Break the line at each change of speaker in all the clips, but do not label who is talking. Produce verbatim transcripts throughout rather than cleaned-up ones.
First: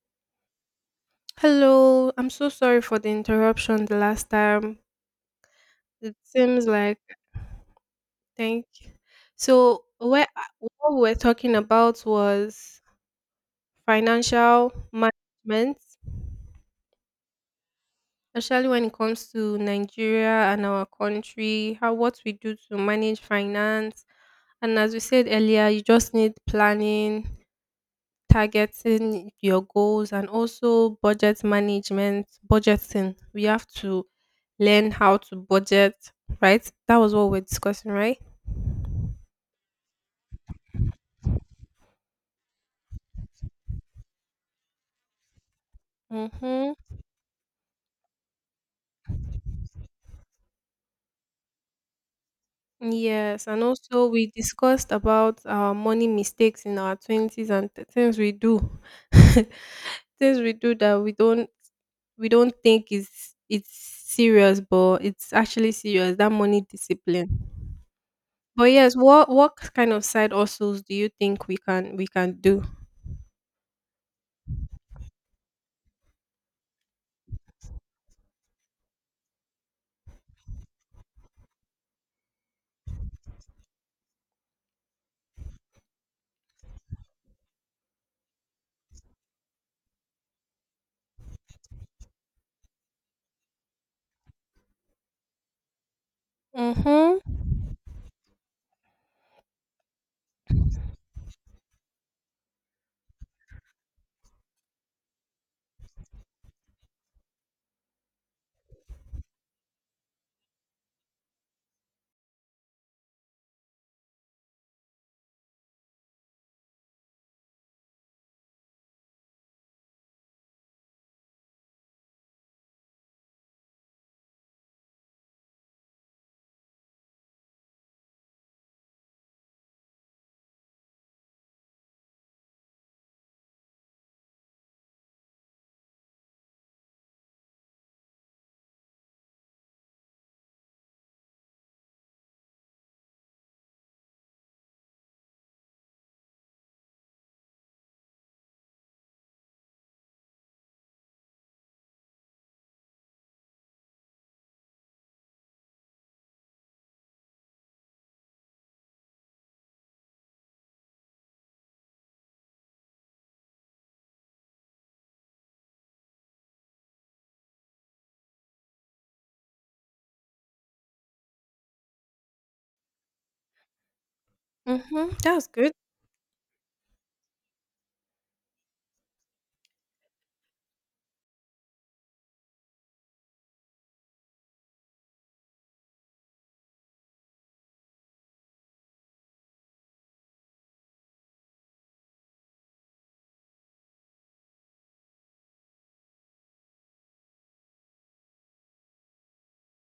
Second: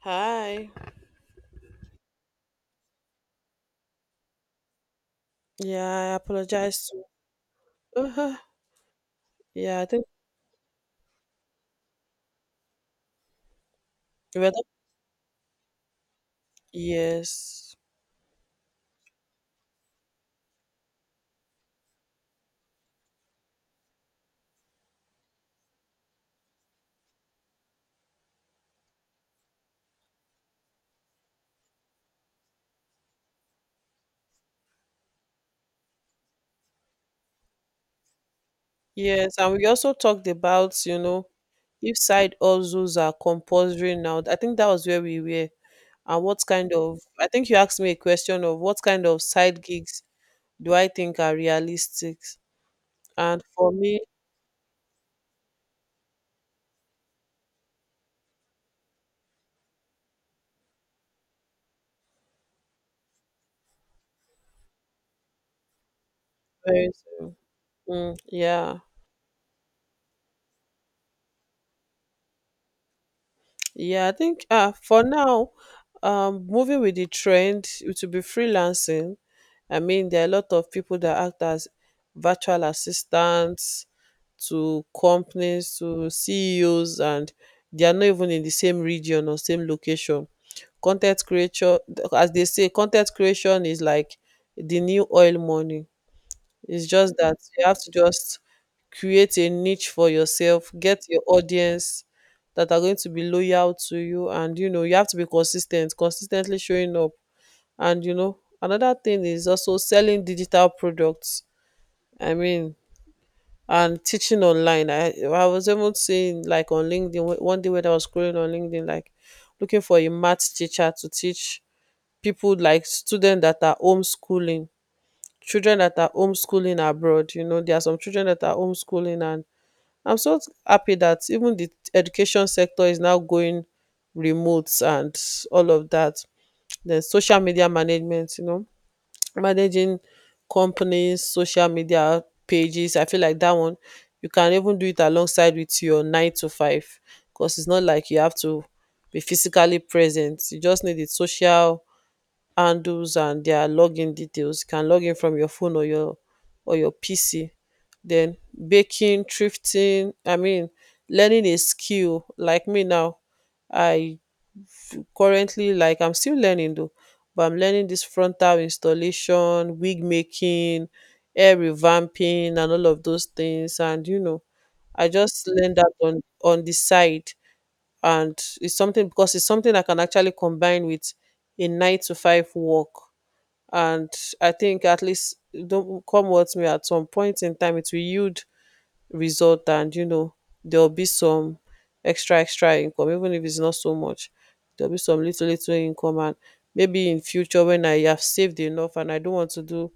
Hi.
Hello, I'm so sorry for the interruption the last time.
Yeah,
It
I
seems
apologize
like
to. Uh-huh.
thank you.
Yeah,
So
I think
where what we we're talking about was
we were talk-
financial management,
yes,
especially when it comes to Nigeria and our country, how what we do to manage finance. And as we said earlier, you just need planning, targeting your goals and also budget management, budgeting. We have to learn how to budget, right? That was what we're discussing, right?
yes, and we also talked about you know if side hustles are compulsory now. I think that was where we were, and what
Mm-hmm.
kind of I think you asked me a question of what kind of side gigs do I think are realistic, and
Yes, and
for me,
also we discussed about our money mistakes in our twenties and th- things we do, things we do that we don't we don't think is it's serious, but it's actually serious. That money
very
discipline.
soon. Mm,
But
yeah.
yes, what what kind of side hustles do you think we can we can do?
Yeah, I think uh, for now, um, moving with the trend, it will be freelancing. I mean, there are a lot of people that act as virtual assistants to companies, to C E Os, and they are not even in the same region or same location. Content creation, as they say, content creation is like the new oil money. It's just
Mhm.
that you have to just create a niche for yourself, get your audience that are going to be loyal to you, and you know, you have to be consistent, consistently showing up. And you know, another thing is also selling digital products. I mean, and teaching online. I I was even seeing like on LinkedIn wh- one day when I was scrolling on LinkedIn, like looking for a math teacher to teach people like students that are homeschooling children that are homeschooling abroad. You know, there are some children that are homeschooling, and I'm so happy that even the education sector is now going remote and all of that. Then social media management, you know, managing companies, social media pages. I feel like that one you can even do it alongside with your nine to five because it's not like you have to be physically present. You just need the social handles and their login details. You can log in from your phone or your or your P C. Then baking, thrifting, I mean learning a skill like me now. I currently like I'm still learning though, but I'm learning this frontal installation, wig making, hair revamping and all of those things. And you know, I
Mhm. That's
just
good.
learned that on on the side and it's something because it's something I can actually combine with a nine to five work, and I think at least, don't come what may, at some point in time it will yield result, and you know there'll be some extra extra income, even if it's not so much, there'll be some little little income, and maybe in future when I have saved enough and I don't want to do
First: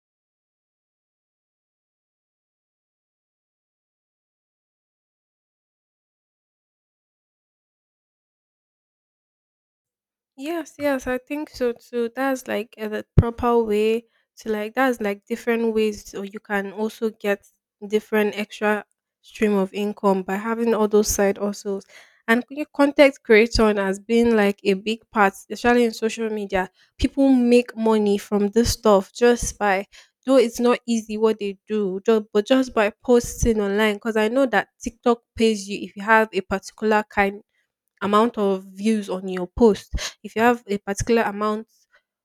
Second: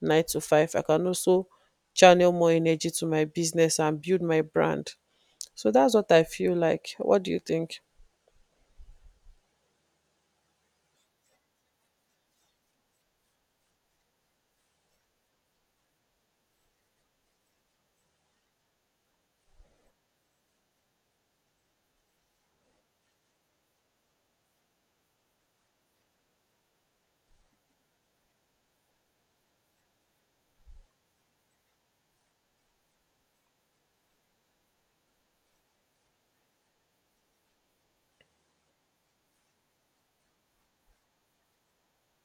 nine to five, I can also channel more energy to my business and build my brand. So that's what I feel like. What do you think?
Yes, yes, I think so too. That's like uh, the proper way to like that's like different ways so you can also get different extra stream of income by having all those side hustles. And c- content creation has been like a big part, especially in social media. People make money from this stuff just by though it's not easy what they do, just, but just by posting online. Because I know that TikTok pays you if you have a particular kind amount of views on your post. If you have a particular amount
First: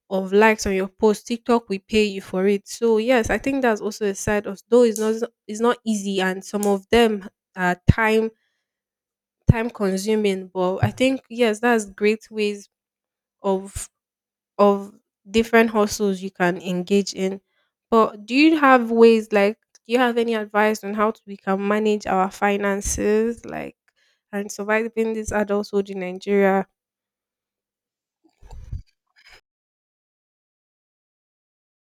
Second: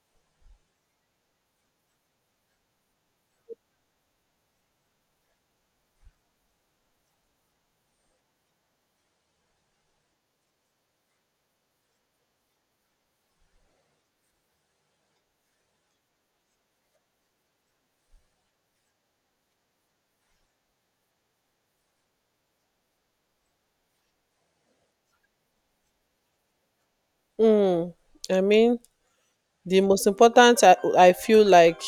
of likes on your post, TikTok will pay you for it. So yes, I think that's also a side of though it's not it's not easy and some of them are time time consuming, but I think yes, that's great ways of of different hustles you can engage in. But do you have ways like do you have any advice on how to, we can manage our finances like and surviving this adulthood in Nigeria?
mm, I mean the most important, I, I feel like,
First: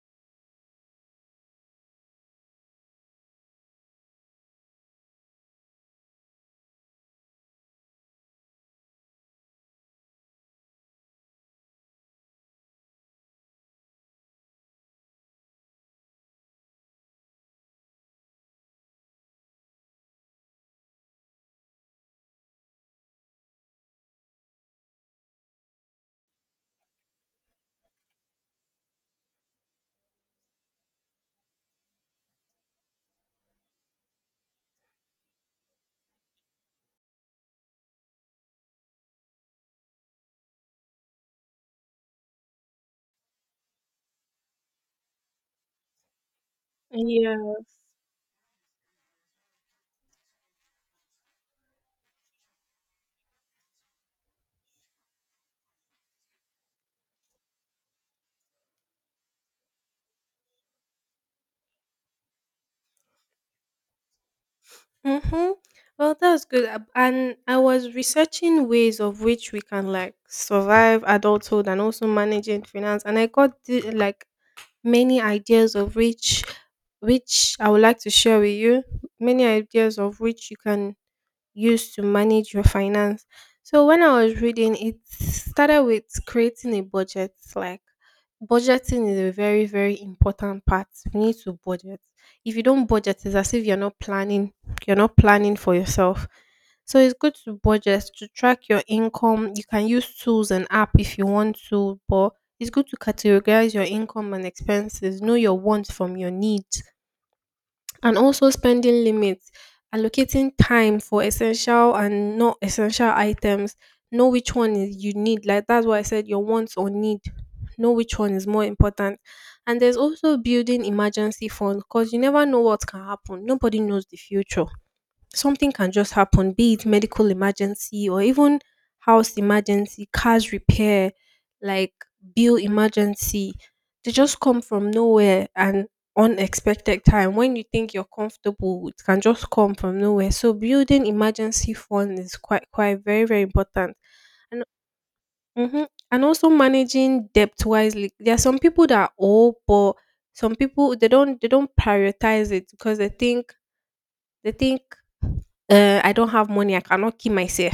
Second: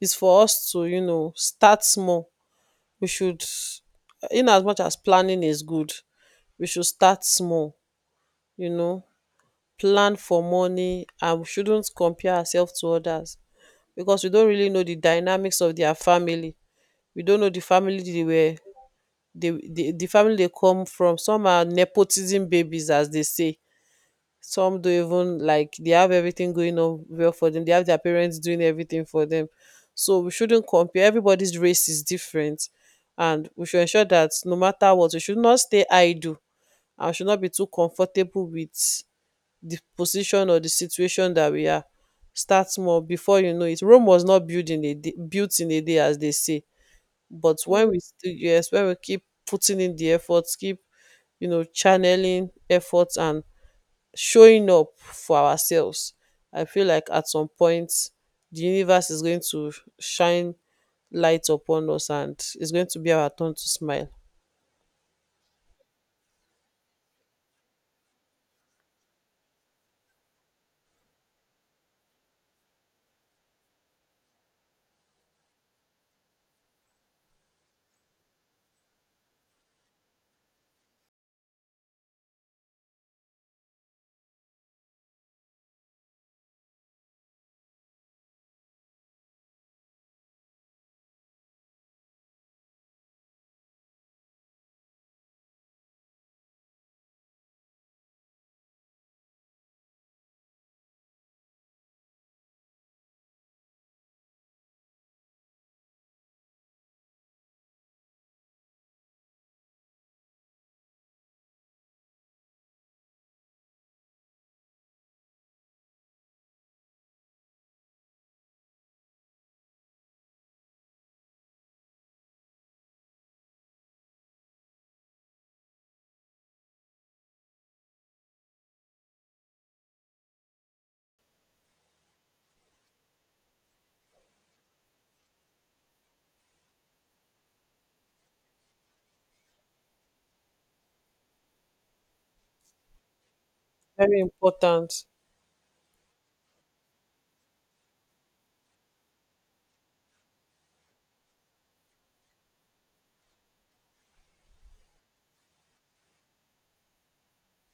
is for us to you know start small. We should, in as much as planning is good, we should start small, you know, plan for money, and we shouldn't compare ourselves to others because we don't really know the dynamics of their family. We don't know the family they were they, the, the family they come from. Some are nepotism babies as they say. Some do, even like they have everything going on well for them, they have their parents doing everything for them. So we shouldn't compare. Everybody's race is different, and we should ensure that no matter what, we should not stay idle and should not be too comfortable with the position or the situation that we are. Start small. Before you know it, rome was not built in a day, built in a day as they say.
Yeah.
But when we still, yes, when we keep putting in the efforts, keep you know channeling efforts and showing up for ourselves. I feel like at some point the universe is going to shine light upon us and it's going to be our turn to smile.
Mm-hmm. Well, that's good. Ab- And I was researching ways of which we can like survive adulthood and also managing finance, and I got the, like many ideas of which which I would like to share with you. Many ideas of which you can use to manage your finance. So when I was reading, it started with creating a budget. Like budgeting is a very, very important part. We need to budget. If you don't budget, it's as if you're not planning. You're not planning for yourself. So it's good to budget to track your income. You can use tools and app if you want to, but it's good to categorize your income and expenses. Know your wants from your needs and also spending limits, allocating time for essential and not essential items. Know which one is you need. Like that's why I said your wants or need. Know which one is more important. And there's also building emergency fund because you never know what can happen. Nobody knows the future something can just happen, be it medical emergency or even house emergency, cars repair, like bill emergency. They just come from nowhere and unexpected time. When you think you're comfortable, it can just come from nowhere. So building emergency fund is quite quite very, very important.
Very
And
important.
hmm and also managing debt wisely. There are some people that owe but some people they don't they don't prioritize it because they think they think uh, I don't have money, I cannot kill myself.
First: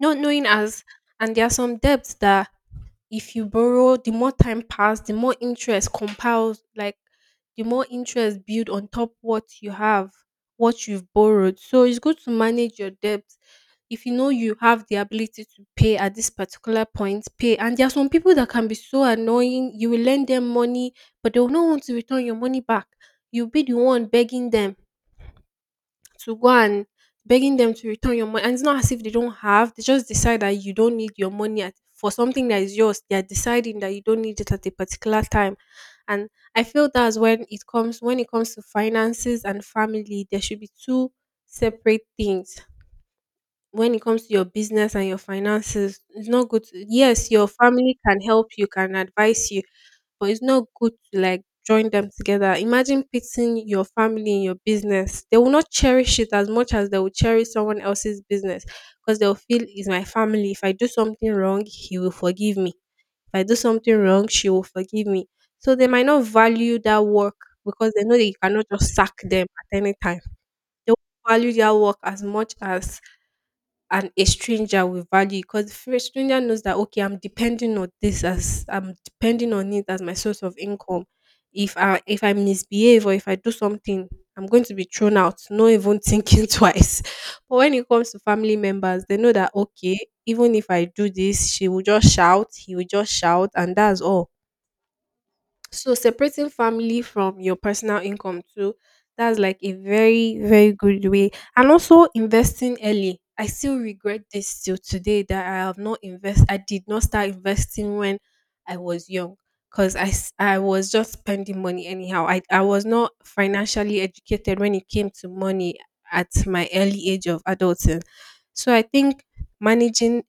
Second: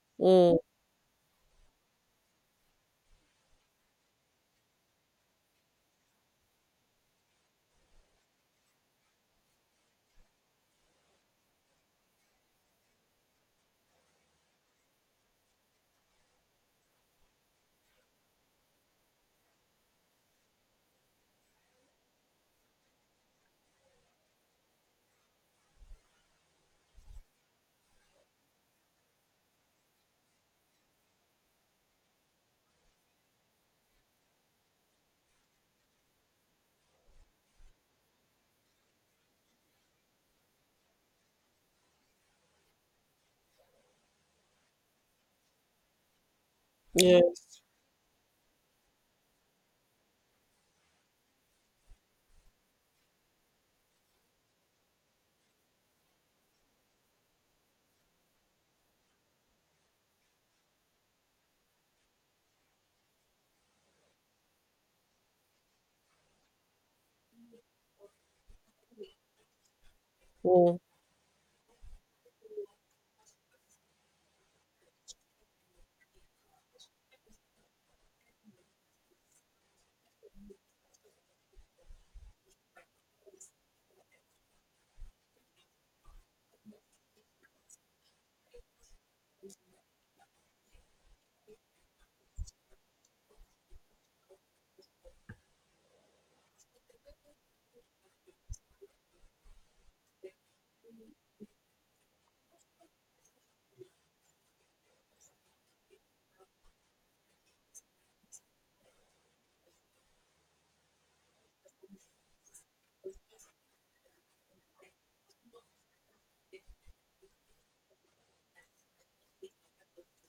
Not knowing
Mm,
as, and there are some debts that if you borrow, the more time pass, the more interest compiles, like the more interest build on top what you have, what you've borrowed. So it's good to manage your debts. If you know you have the ability to pay at this particular point, pay. And there are some people that can be so annoying. You will lend them money, but they will not want to return your money back. You'll be the one begging them to go and begging them to return your money. And it's not as if they don't have, they just decide that you don't need your money at, for something that is yours. They are deciding that you don't need it at a particular time. And I feel that's when it comes when it comes to finances and family, there should be two separate things. When it comes to your business and your finances, it's not good to yes, your
yes.
family can help you, can advise you, but it's not good to like join them together. Imagine pitting your family in your business. They will not cherish it as much as they will cherish someone else's business because they'll feel it's my family. If I do something wrong, he will forgive me. If I do something wrong, she will forgive me. So they might not value that work because they know that you cannot just sack them at any time.
Mm,
They won't value their work as much as and a stranger will value because the fir- stranger knows that okay I'm depending on this as I'm depending on it as my source of income. If i if i misbehave or if I do something, I'm going to be thrown out, not even thinking twice. But when it comes to family members, they know that okay, even if I do this, she will just shout, he will just shout and that's all. So separating family from your personal income too, that's like a very, very good way. And also investing early. I still regret this till today that I have not invest. I did not start investing when I was young because I, s- I was just spending money anyhow. I, I was not financially educated when it came to money at my early age of adulting. So I think managing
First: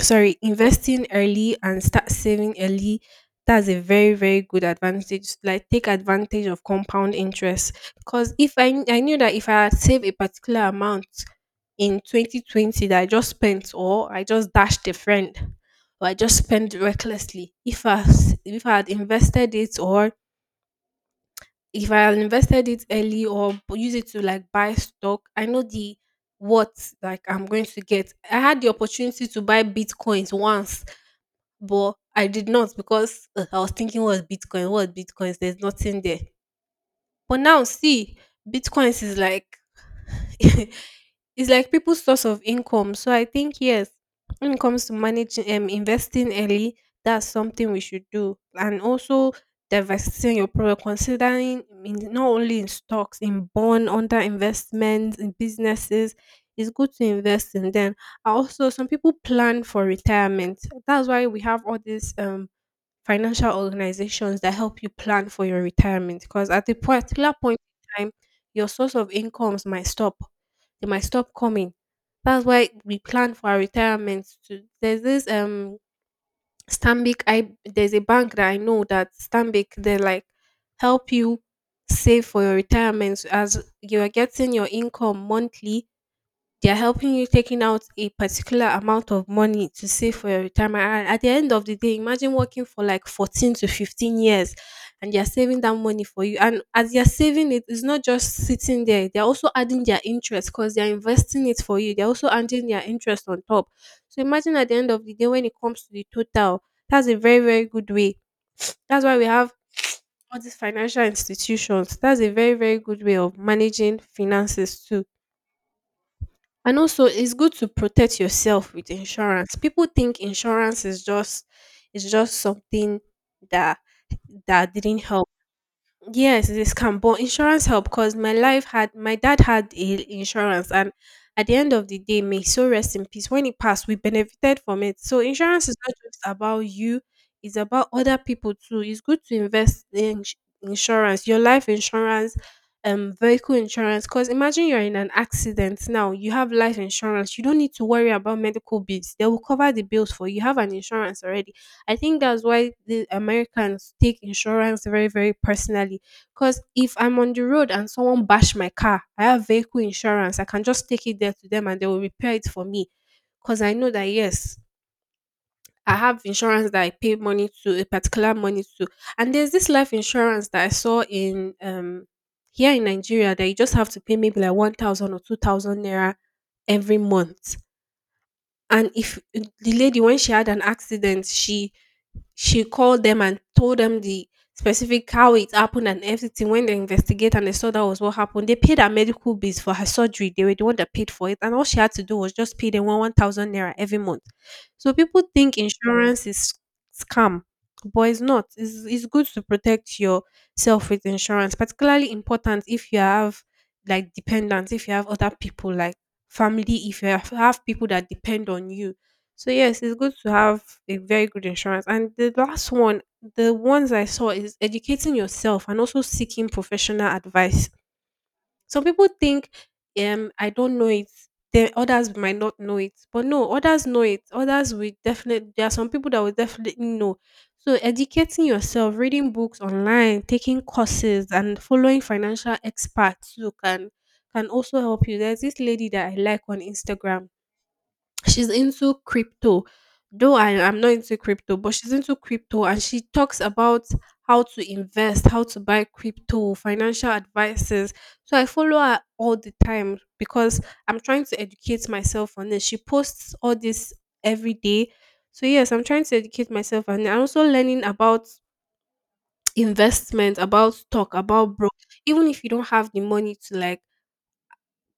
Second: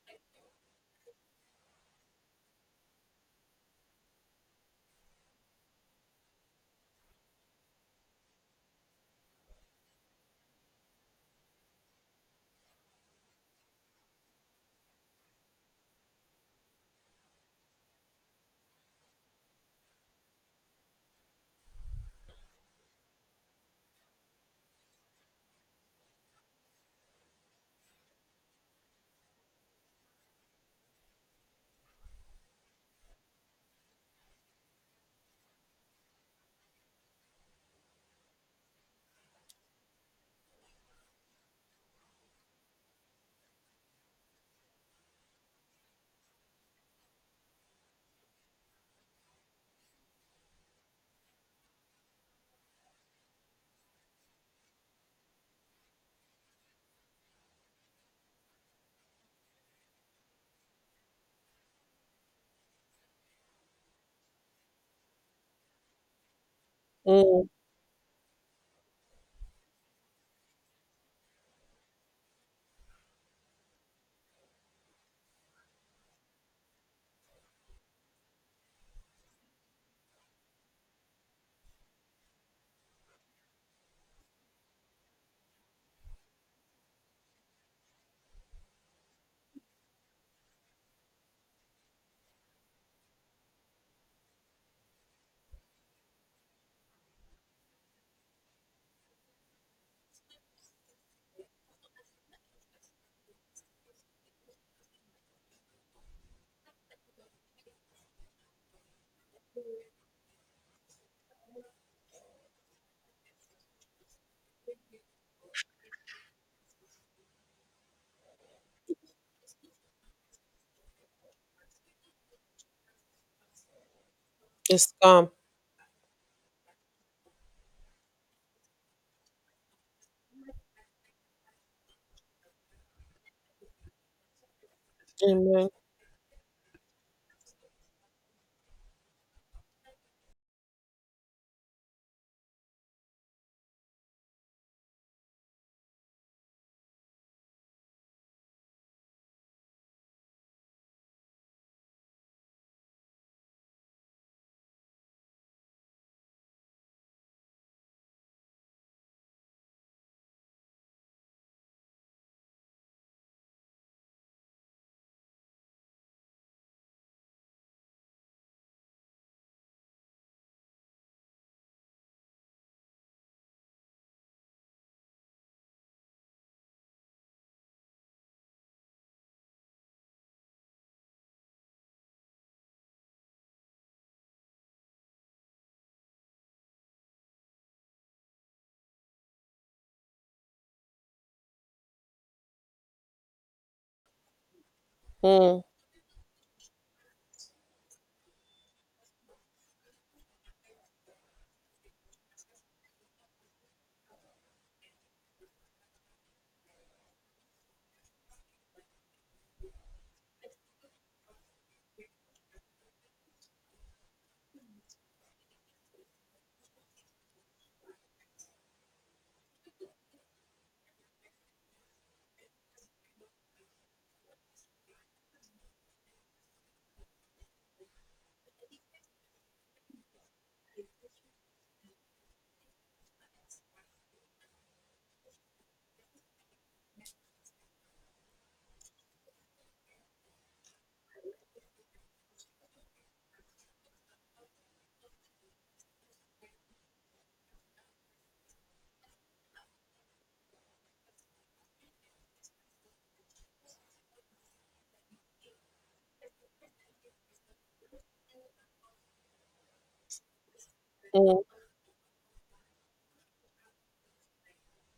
sorry investing early and start saving early, that's a very very good advantage like take advantage of compound interest because if i i knew that if I had saved a particular amount in twenty twenty that I just spent or I just dashed a friend or I just spent recklessly. If i s- if I had invested it or if I had invested it early or b- use it to like buy stock, I know the what like I'm going to get. I had the opportunity to buy bitcoins once, but I did not because uh, I was thinking what's Bitcoin, what Bitcoins, there's nothing there. But now see, Bitcoins is like it's like people's source of income. So I think yes, when it comes to managing um investing early, that's something we should do. And also diversifying your product, considering in, not only in stocks, in bond, under investments, in businesses, it's good to invest in them. And also some people plan for retirement. That's why we have all these um financial organizations that help you plan for your retirement because at a particular
mm,
point in time your source of incomes might stop, they might stop coming. That's why we plan for our retirement to there's this um stanbic I there's a bank that I know that stanbic they like help you save for your retirement as you are getting your income monthly. They're helping you taking out a particular amount of money to save for your retirement. And at the end of the day, imagine working for like fourteen to fifteen years and they're saving that money for you. And as they're saving it, it's not just sitting there. They're also adding their interest because they're investing it for you. They're also adding their interest on top. So imagine at the end of the day, when it comes to the total, that's a very, very good way. That's why we have all these financial institutions. That's a very, very good way of managing finances too. And also, it's good to protect yourself with insurance. People think insurance is just is just something that that
it's
didn't help.
calm.
Yes, it is can. But insurance help because my life had my dad had a insurance, and at the end of the day, may so rest in peace. When he passed, we benefited from it. So insurance
Amen.
is not just about you; it's about other people too. It's good to invest in ins- insurance, your life insurance, um, vehicle insurance. Because imagine you're in an accident now, you have life insurance. You don't need to worry about medical bills; they will cover the bills for you. You have an insurance already. I think that's why the Americans take insurance very, very personally. 'Cause if I'm on the road and someone bash my car, I have vehicle insurance. I can just take it there to them and they will repair it for me. Cause I know that, yes, I have insurance that I pay money to, a particular money to. And there's this life insurance that I saw in, um, here in Nigeria that you just have to pay maybe like one thousand or two thousand naira every month. And if the lady, when she had an accident, she she called them and told them the specific how it happened and everything. When they investigate and they saw that was what happened, they paid her medical bills for her surgery. They were the one that paid for it, and all she had to do was just pay them one one thousand naira every month. So people think
Mm,
insurance is scam, but it's not. It's it's good to protect yourself with insurance, particularly important if you have like dependents, if you have other people like family, if you have, have people that depend on you, so yes, it's good to have a very good insurance. And the last one, the ones I saw is educating yourself and also seeking professional advice. Some people think, um, I don't know it. Then others might not know it, but no, others know it. Others will definitely. There are some people that will definitely know. So educating yourself, reading books online, taking courses, and following financial experts who can can also help you. There's this lady that I like on Instagram. She's into crypto. Though I am not into crypto, but she's into crypto and she talks about how to invest, how to buy crypto, financial advices. So I follow her all the time because I'm trying to educate myself on this. She posts all this every day. So yes, I'm trying to educate myself and I'm also learning about investment, about stock,
mm,
about bro. Even if you don't have the money to like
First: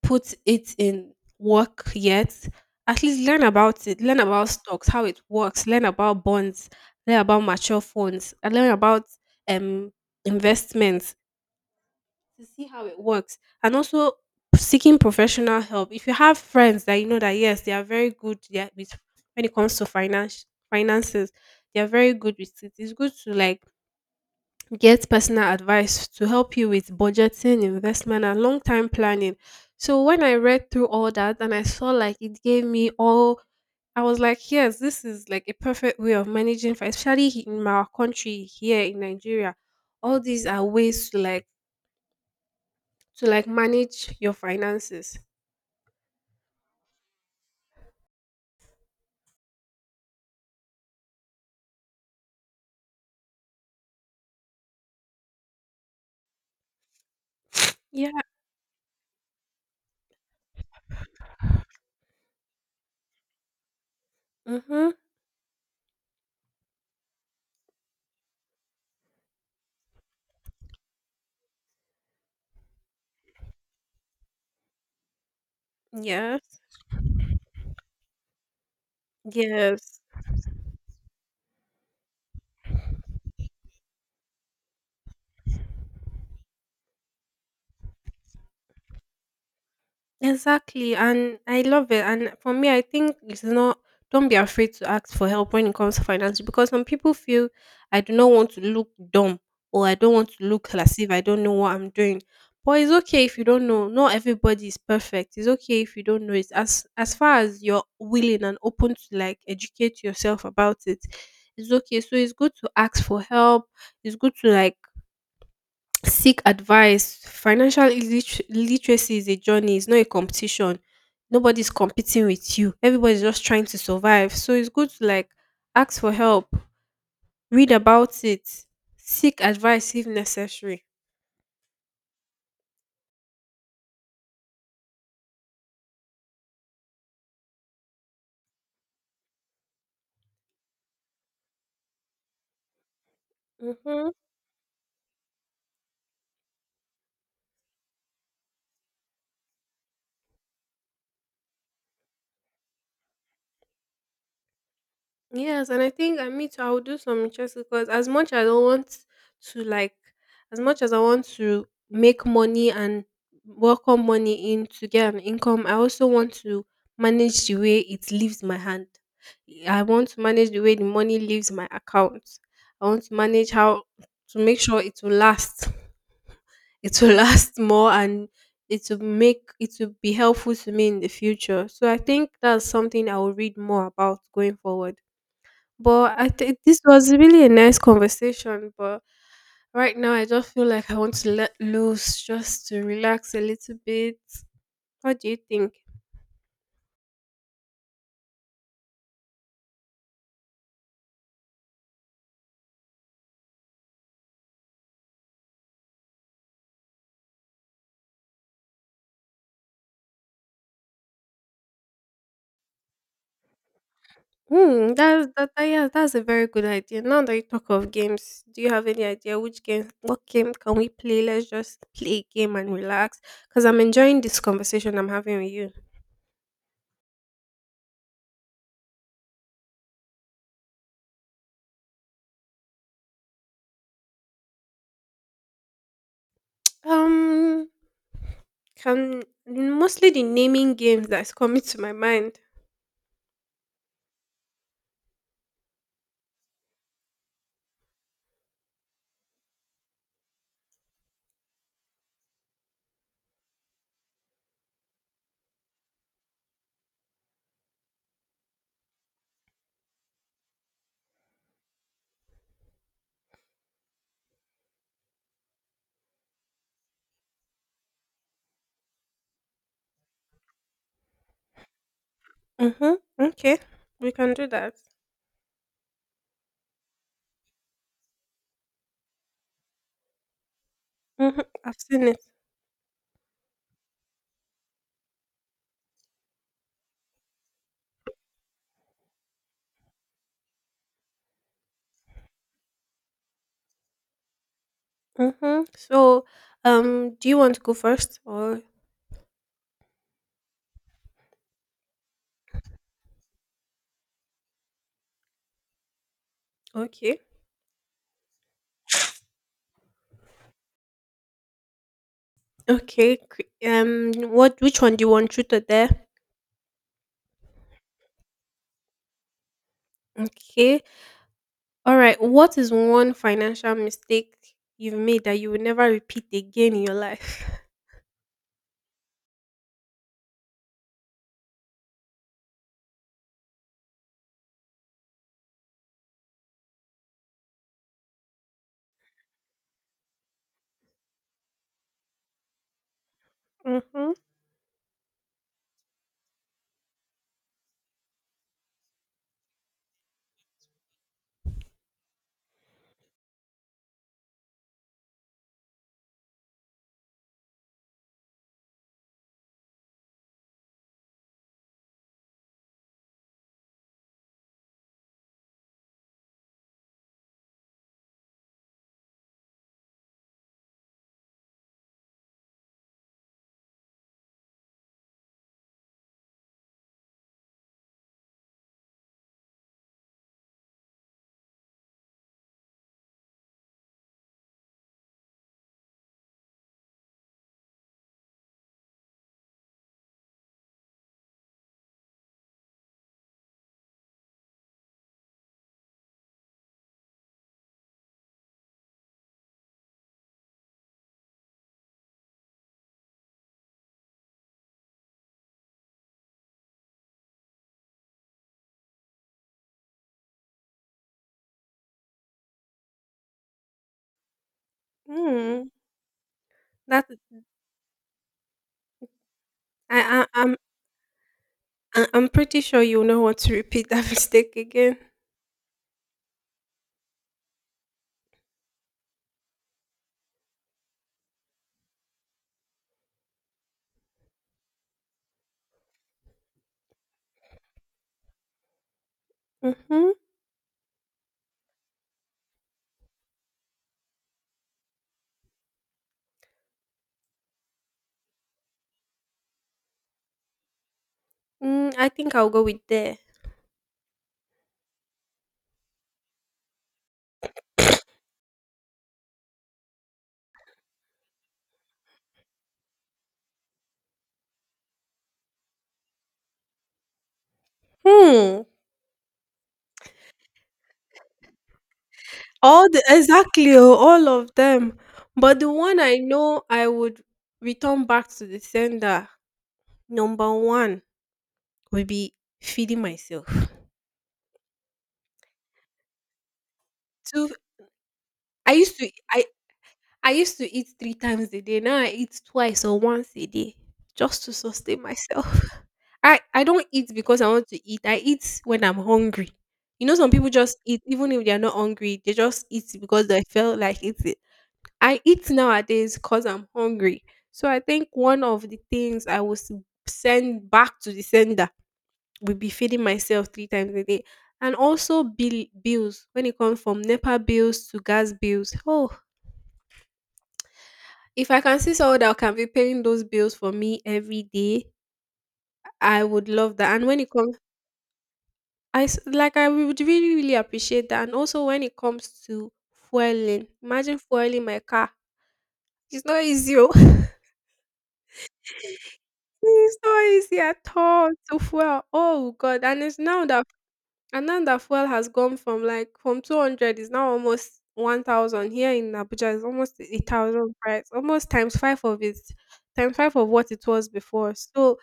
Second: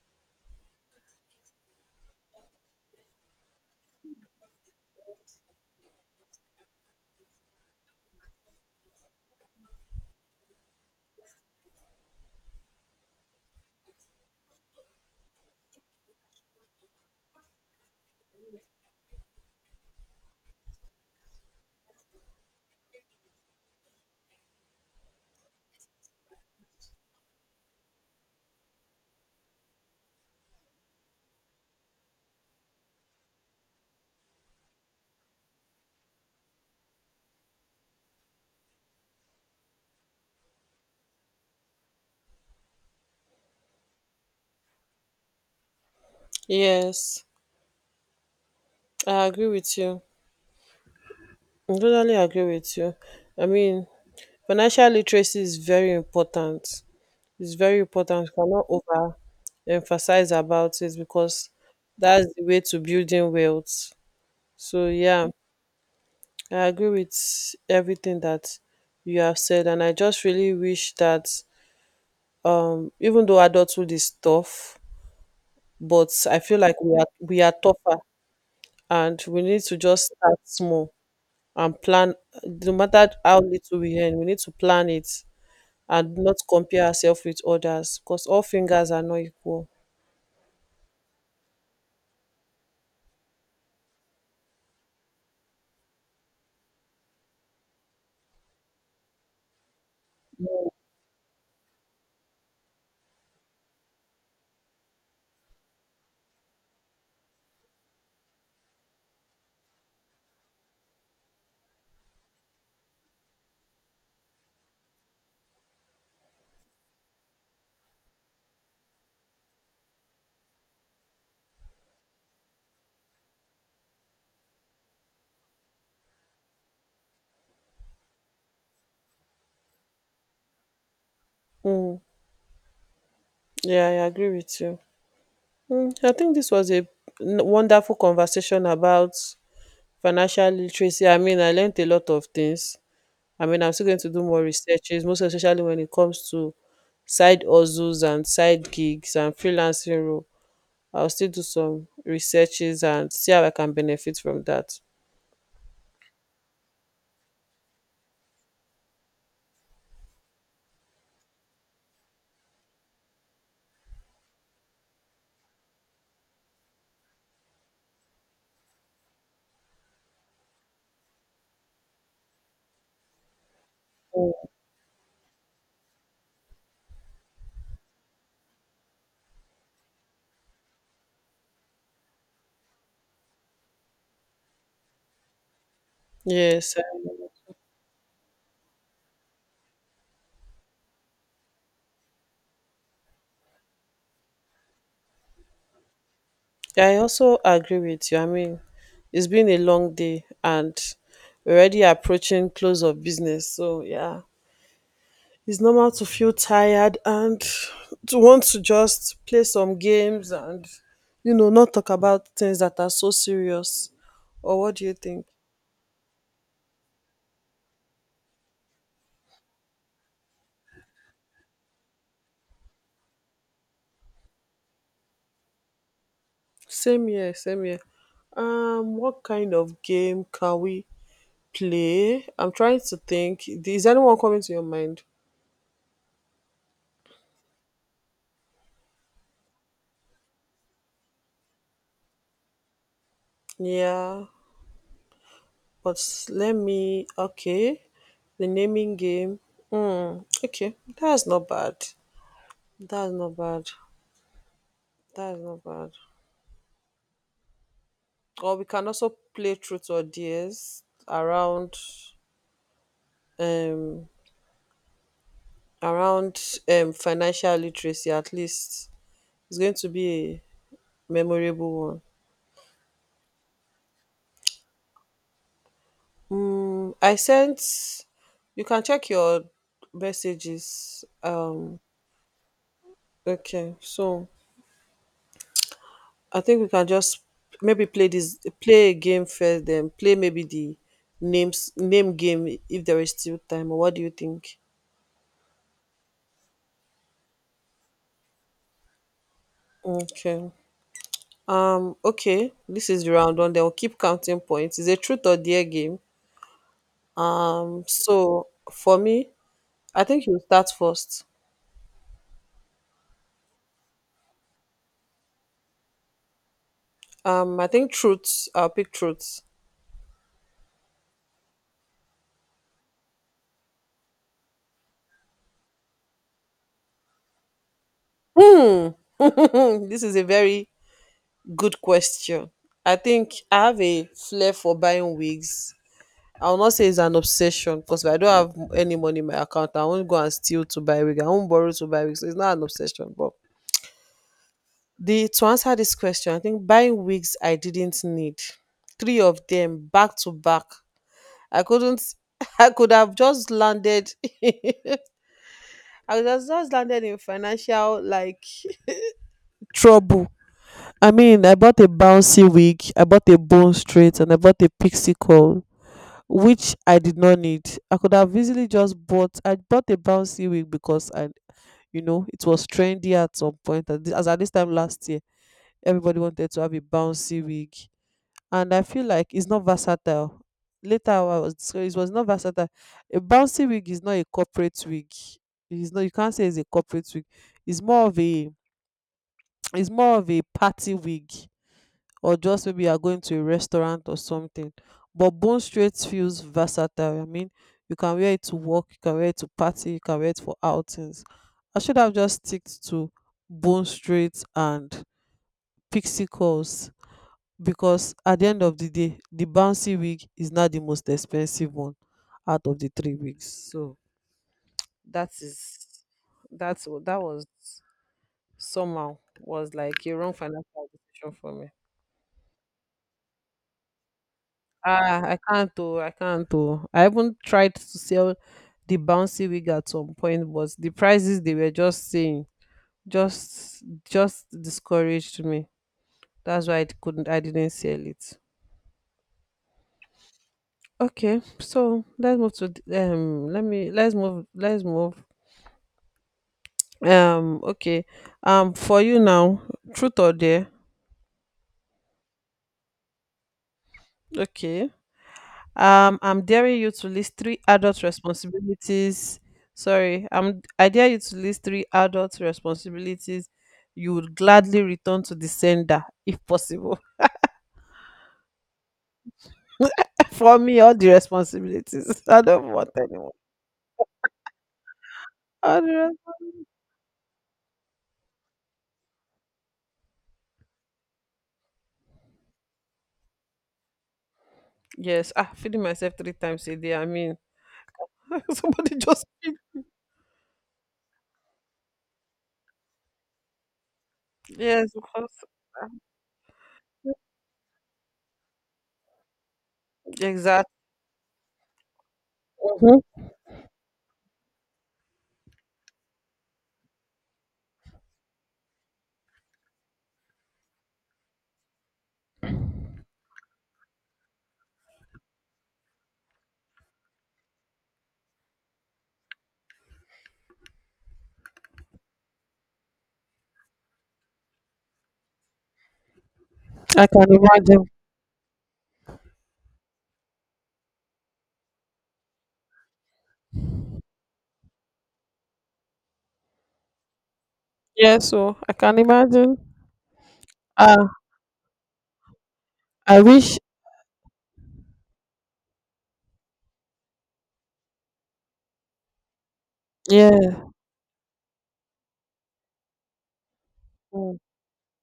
put it in work yet, at least learn about it. Learn about stocks, how it works. Learn about bonds. Learn about mature funds. And learn about um investments to see how it works. And also seeking professional help. If you have friends that you know that yes, they are very good, yeah, with when it comes to finance finances, they are very good with it. It's good to like get personal advice to help you with budgeting, investment, and long time planning. So when I read through all that and I saw like it gave me all, I was like, yes, this is like a perfect way of managing, fi- especially he- in my country here in Nigeria. All these are ways to like to like manage your finances.
yes. I agree with you. I totally agree with you. I mean, financial literacy is very important. It's very
Yeah.
important. You cannot overemphasize about it because that's the way to building wealth. So
Mm-hmm.
yeah, I agree with everything that you have said, and I just really wish that um even though adulthood is tough, but I feel
Yes.
like we are we are tougher and we need to
Yes.
just start small and plan, no matter how little we earn, we need to plan it, and not compare ourselves with others because all fingers are not equal.
Exactly, and I love it. And for me, I think it's not. Don't be afraid to ask for help when it comes to finance because some people feel I do not want to look dumb or I don't want to look as if I don't know what I'm doing. But it's okay if you don't know. Not everybody is perfect. It's okay if you don't know it. As as far as you're willing and open to like educate yourself about it, it's okay. So it's good to ask for help. It's good to like seek advice. Financial illiter- literacy is a journey, it's not a competition. Nobody's competing with you. Everybody's just trying to survive. So it's good to like ask for help, read about it, seek advice if necessary.
Mm. Yeah, yeah, I agree with you. Mm, I think this was a n- wonderful conversation about financial literacy. I mean, I learned a lot of things. I mean, I'm still going to
Hmm.
do more researches, most especially when it comes to side hustles and side gigs and freelancing role. I'll still do some researches and see how I can benefit from that.
Yes, and I think I, me too. I will do some interest because as much as I want to like, as much as I want to make money and welcome money in to get an income, I also want to manage the way it leaves my hand. I want to manage the way the money leaves my account. I want to manage how to make sure it will last. It will last more and it will make it will be helpful to me in the future. So I think that's something I will read more about going forward. But I think
Yes,
this
I
was really a nice conversation. But right now, I just feel like I want to let loose, just to relax a little bit. What do you think?
I also agree with you. I mean, it's been a long day and we're already approaching close of business. So yeah, it's normal to feel tired and to want to just play some games and you know not talk about things that are so serious. Or what do
Hmm,
you think?
that's that. that- Yeah, that's a very good idea. Now that you talk of games, do you have any idea which game, what game can we play? Let's just play a game and relax. Because I'm enjoying this conversation I'm having with you.
Same here, same here. Um, what kind of game can we play? I'm trying to think. Is anyone coming to your mind?
Um, can mostly the naming games that's coming to my mind.
Yeah, but let me. Okay, the naming game. Hmm. Okay, that's not bad. That's not bad. That's not bad. Or we can also play truth or dares around um around um financial literacy at least. It's going to be a memorable
Mm-hmm. Okay, we can do that.
one. Mm, I sent, you can check your messages.
Mhm. I've
Um
seen it.
okay, so I think we can just maybe play this play a game first then play maybe the names name game if there is still time. Or what do you think?
Mhm. So, um, do you want to go first or
Okay. Um, okay, this is the round one. Then we'll keep counting points. It's a truth or dare game.
okay?
So for me, I think you start first.
Okay. cre- Um, what? Which one do you want? Truth or dare?
Um, I think truths. I'll pick truths.
Okay. All right. What is one financial mistake you've made that you will never repeat again in your life?
This is a very good question. I think I have a flair for buying wigs. I will not say it's an obsession because I don't have any money in my account. I won't go and steal to buy wig. I won't borrow to buy wig. So it's not an obsession, but
Mhm.
The to answer this question, I think buying wigs I didn't need. Three of them back to back. I couldn't I could have just landed I would have just landed in financial like trouble. I mean, I bought a bouncy wig, I bought a bone straight, and I bought a pixie curl, which I did not need. I could have easily just bought. I bought a bouncy wig because I, you know, it was trendy at some point. At this, as at this time last year, everybody wanted to have a bouncy wig, and I feel like it's not versatile. Later I was so it was not versatile. A bouncy wig is not a corporate wig. It's not you can't say it's a corporate wig. It's more of a it's more of a party wig or just maybe you are going to a restaurant or something. But bone straight feels versatile. I mean you can wear it to work, you can wear it to party, you can wear it for outings. I should have just sticked to bone straight and pixie curls because at the end of the day the bouncy wig is not the most expensive one out of the three wigs. So that
Mm.
is that's wa-
That
That was somehow was like a
I,
wrong
I I'm
financial decision for me.
I- I'm pretty sure you'll not want to repeat that mistake again.
Ah, I can't, oh I can't. Oh, I even tried to sell the bouncy wig at some point but the prices they were just saying just just discouraged me. That's why I couldn't, I didn't sell it.
Mhm.
Okay, so let's move to th- um let me let's move let's move. Um okay. Um for you now, truth or dare?
Mm, I think I'll go with there.
Okay. Um I'm daring you to list three adult responsibilities. Sorry, I'm I dare you to list three adult responsibilities you would gladly return to the sender if possible.
Hmm.
For me, all the responsibilities. I don't
All
want
the
anyone.
exactly, oh, all of them. But the
All the
one I
rest-
know I would return back to the sender, number one, would be feeding myself.
Yes, ah, feeding myself three times a day. I mean,
Two, I
somebody
used to
just,
I I used to eat three times a day. Now I eat twice or once a day just to
yes,
sustain
of course.
myself. I I don't eat because I want to eat. I eat when I'm hungry. You know, some people
Exactly.
just eat even if they are not hungry. They just eat
Mhm.
because they feel like eating. I eat nowadays because I'm hungry. So I think one of the things I will s- send back to the sender will be feeding myself three times a day. And also bill bills when it comes from NEPA bills to gas bills. Oh, if I can see someone that can be paying those bills for me every day, I would love that.
I
And when it
can
comes,
imagine.
I s- like I would really really appreciate that. And also when it comes to fueling, imagine fueling my car. It's not easy. Oh.
Yeah, so I can imagine.
It's not easy at
Ah,
all to fuel. Oh God! And it's
I
now
wish.
that, and now that fuel has gone from like from two hundred, is now almost one thousand here in Abuja. It's almost a
Yeah.
thousand price, almost times five of it, times five of what it was
Mm,
before. So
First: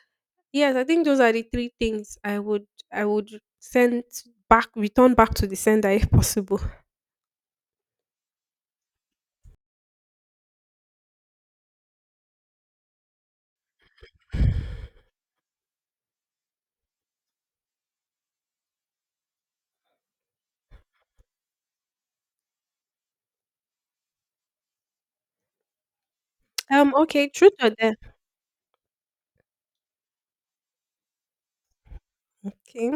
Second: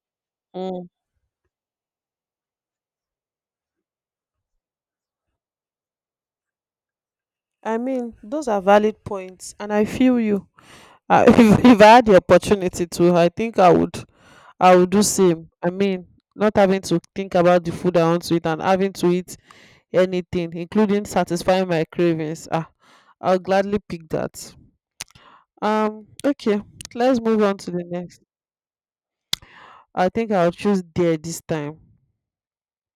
yes, I
mm.
think those are the three things I would I would send back, return back to the sender if possible.
I mean, those are valid points, and I feel you. Uh, if, if I had the opportunity to, I think I would. I would do same. I mean, not having to think about the food I want to eat and having to eat anything, including satisfying my cravings. Ah, I'll gladly pick that. Um. Okay.
Um.
Let's
Okay.
move
Truth
on
or
to the
dare?
next. I think I'll choose there this time.
Okay.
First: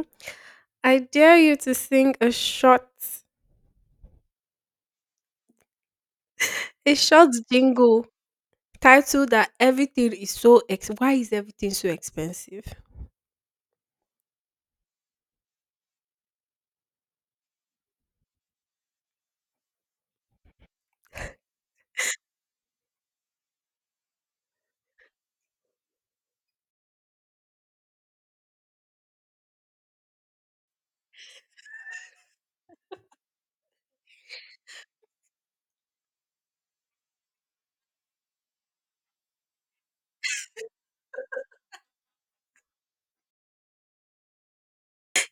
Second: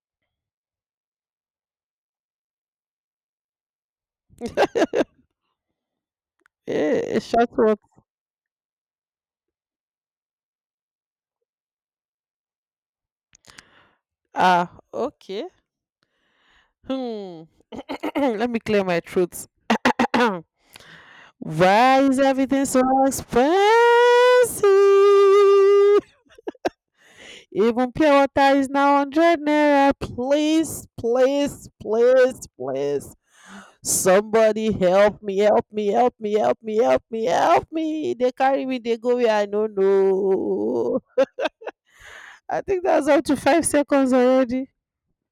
I dare you to sing a short, a
Eh,
short
short work.
jingle Title that everything is so ex- why is everything so expensive?
Ah, okay. Hmm. Let me clear my throat. Why is everything so expensive? Even pure water is now one hundred naira. Please, please, please, please. Somebody help me, help me, help me, help me, help me, help me. They carry me, they go where I don't know. I think that's up to five seconds already.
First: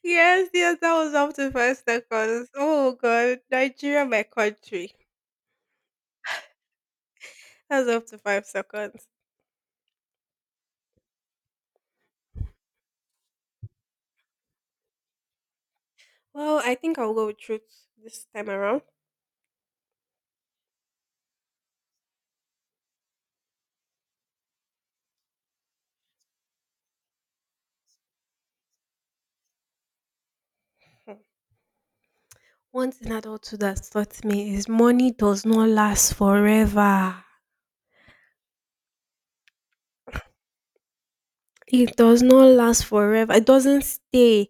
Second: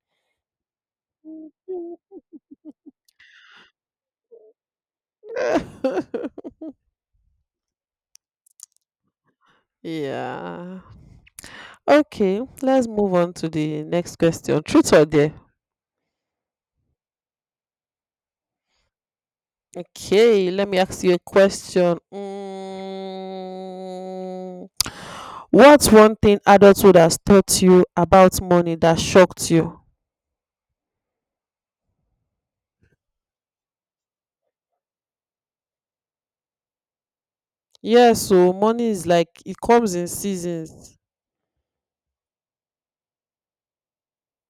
Yes, yes, that was up to five seconds. Oh god, Nigeria, my country. That was up to five seconds.
Yeah. Okay, let's move on to the next question. Truth or dare?
Well, I think I'll go with truth this time around.
Okay, let me ask you a question. Mm, what's one thing adulthood has taught you about money that shocked you?
One thing adulthood has taught me is money does not last forever.
Yeah, so money is like it comes in seasons.
It does not last forever. It doesn't stay.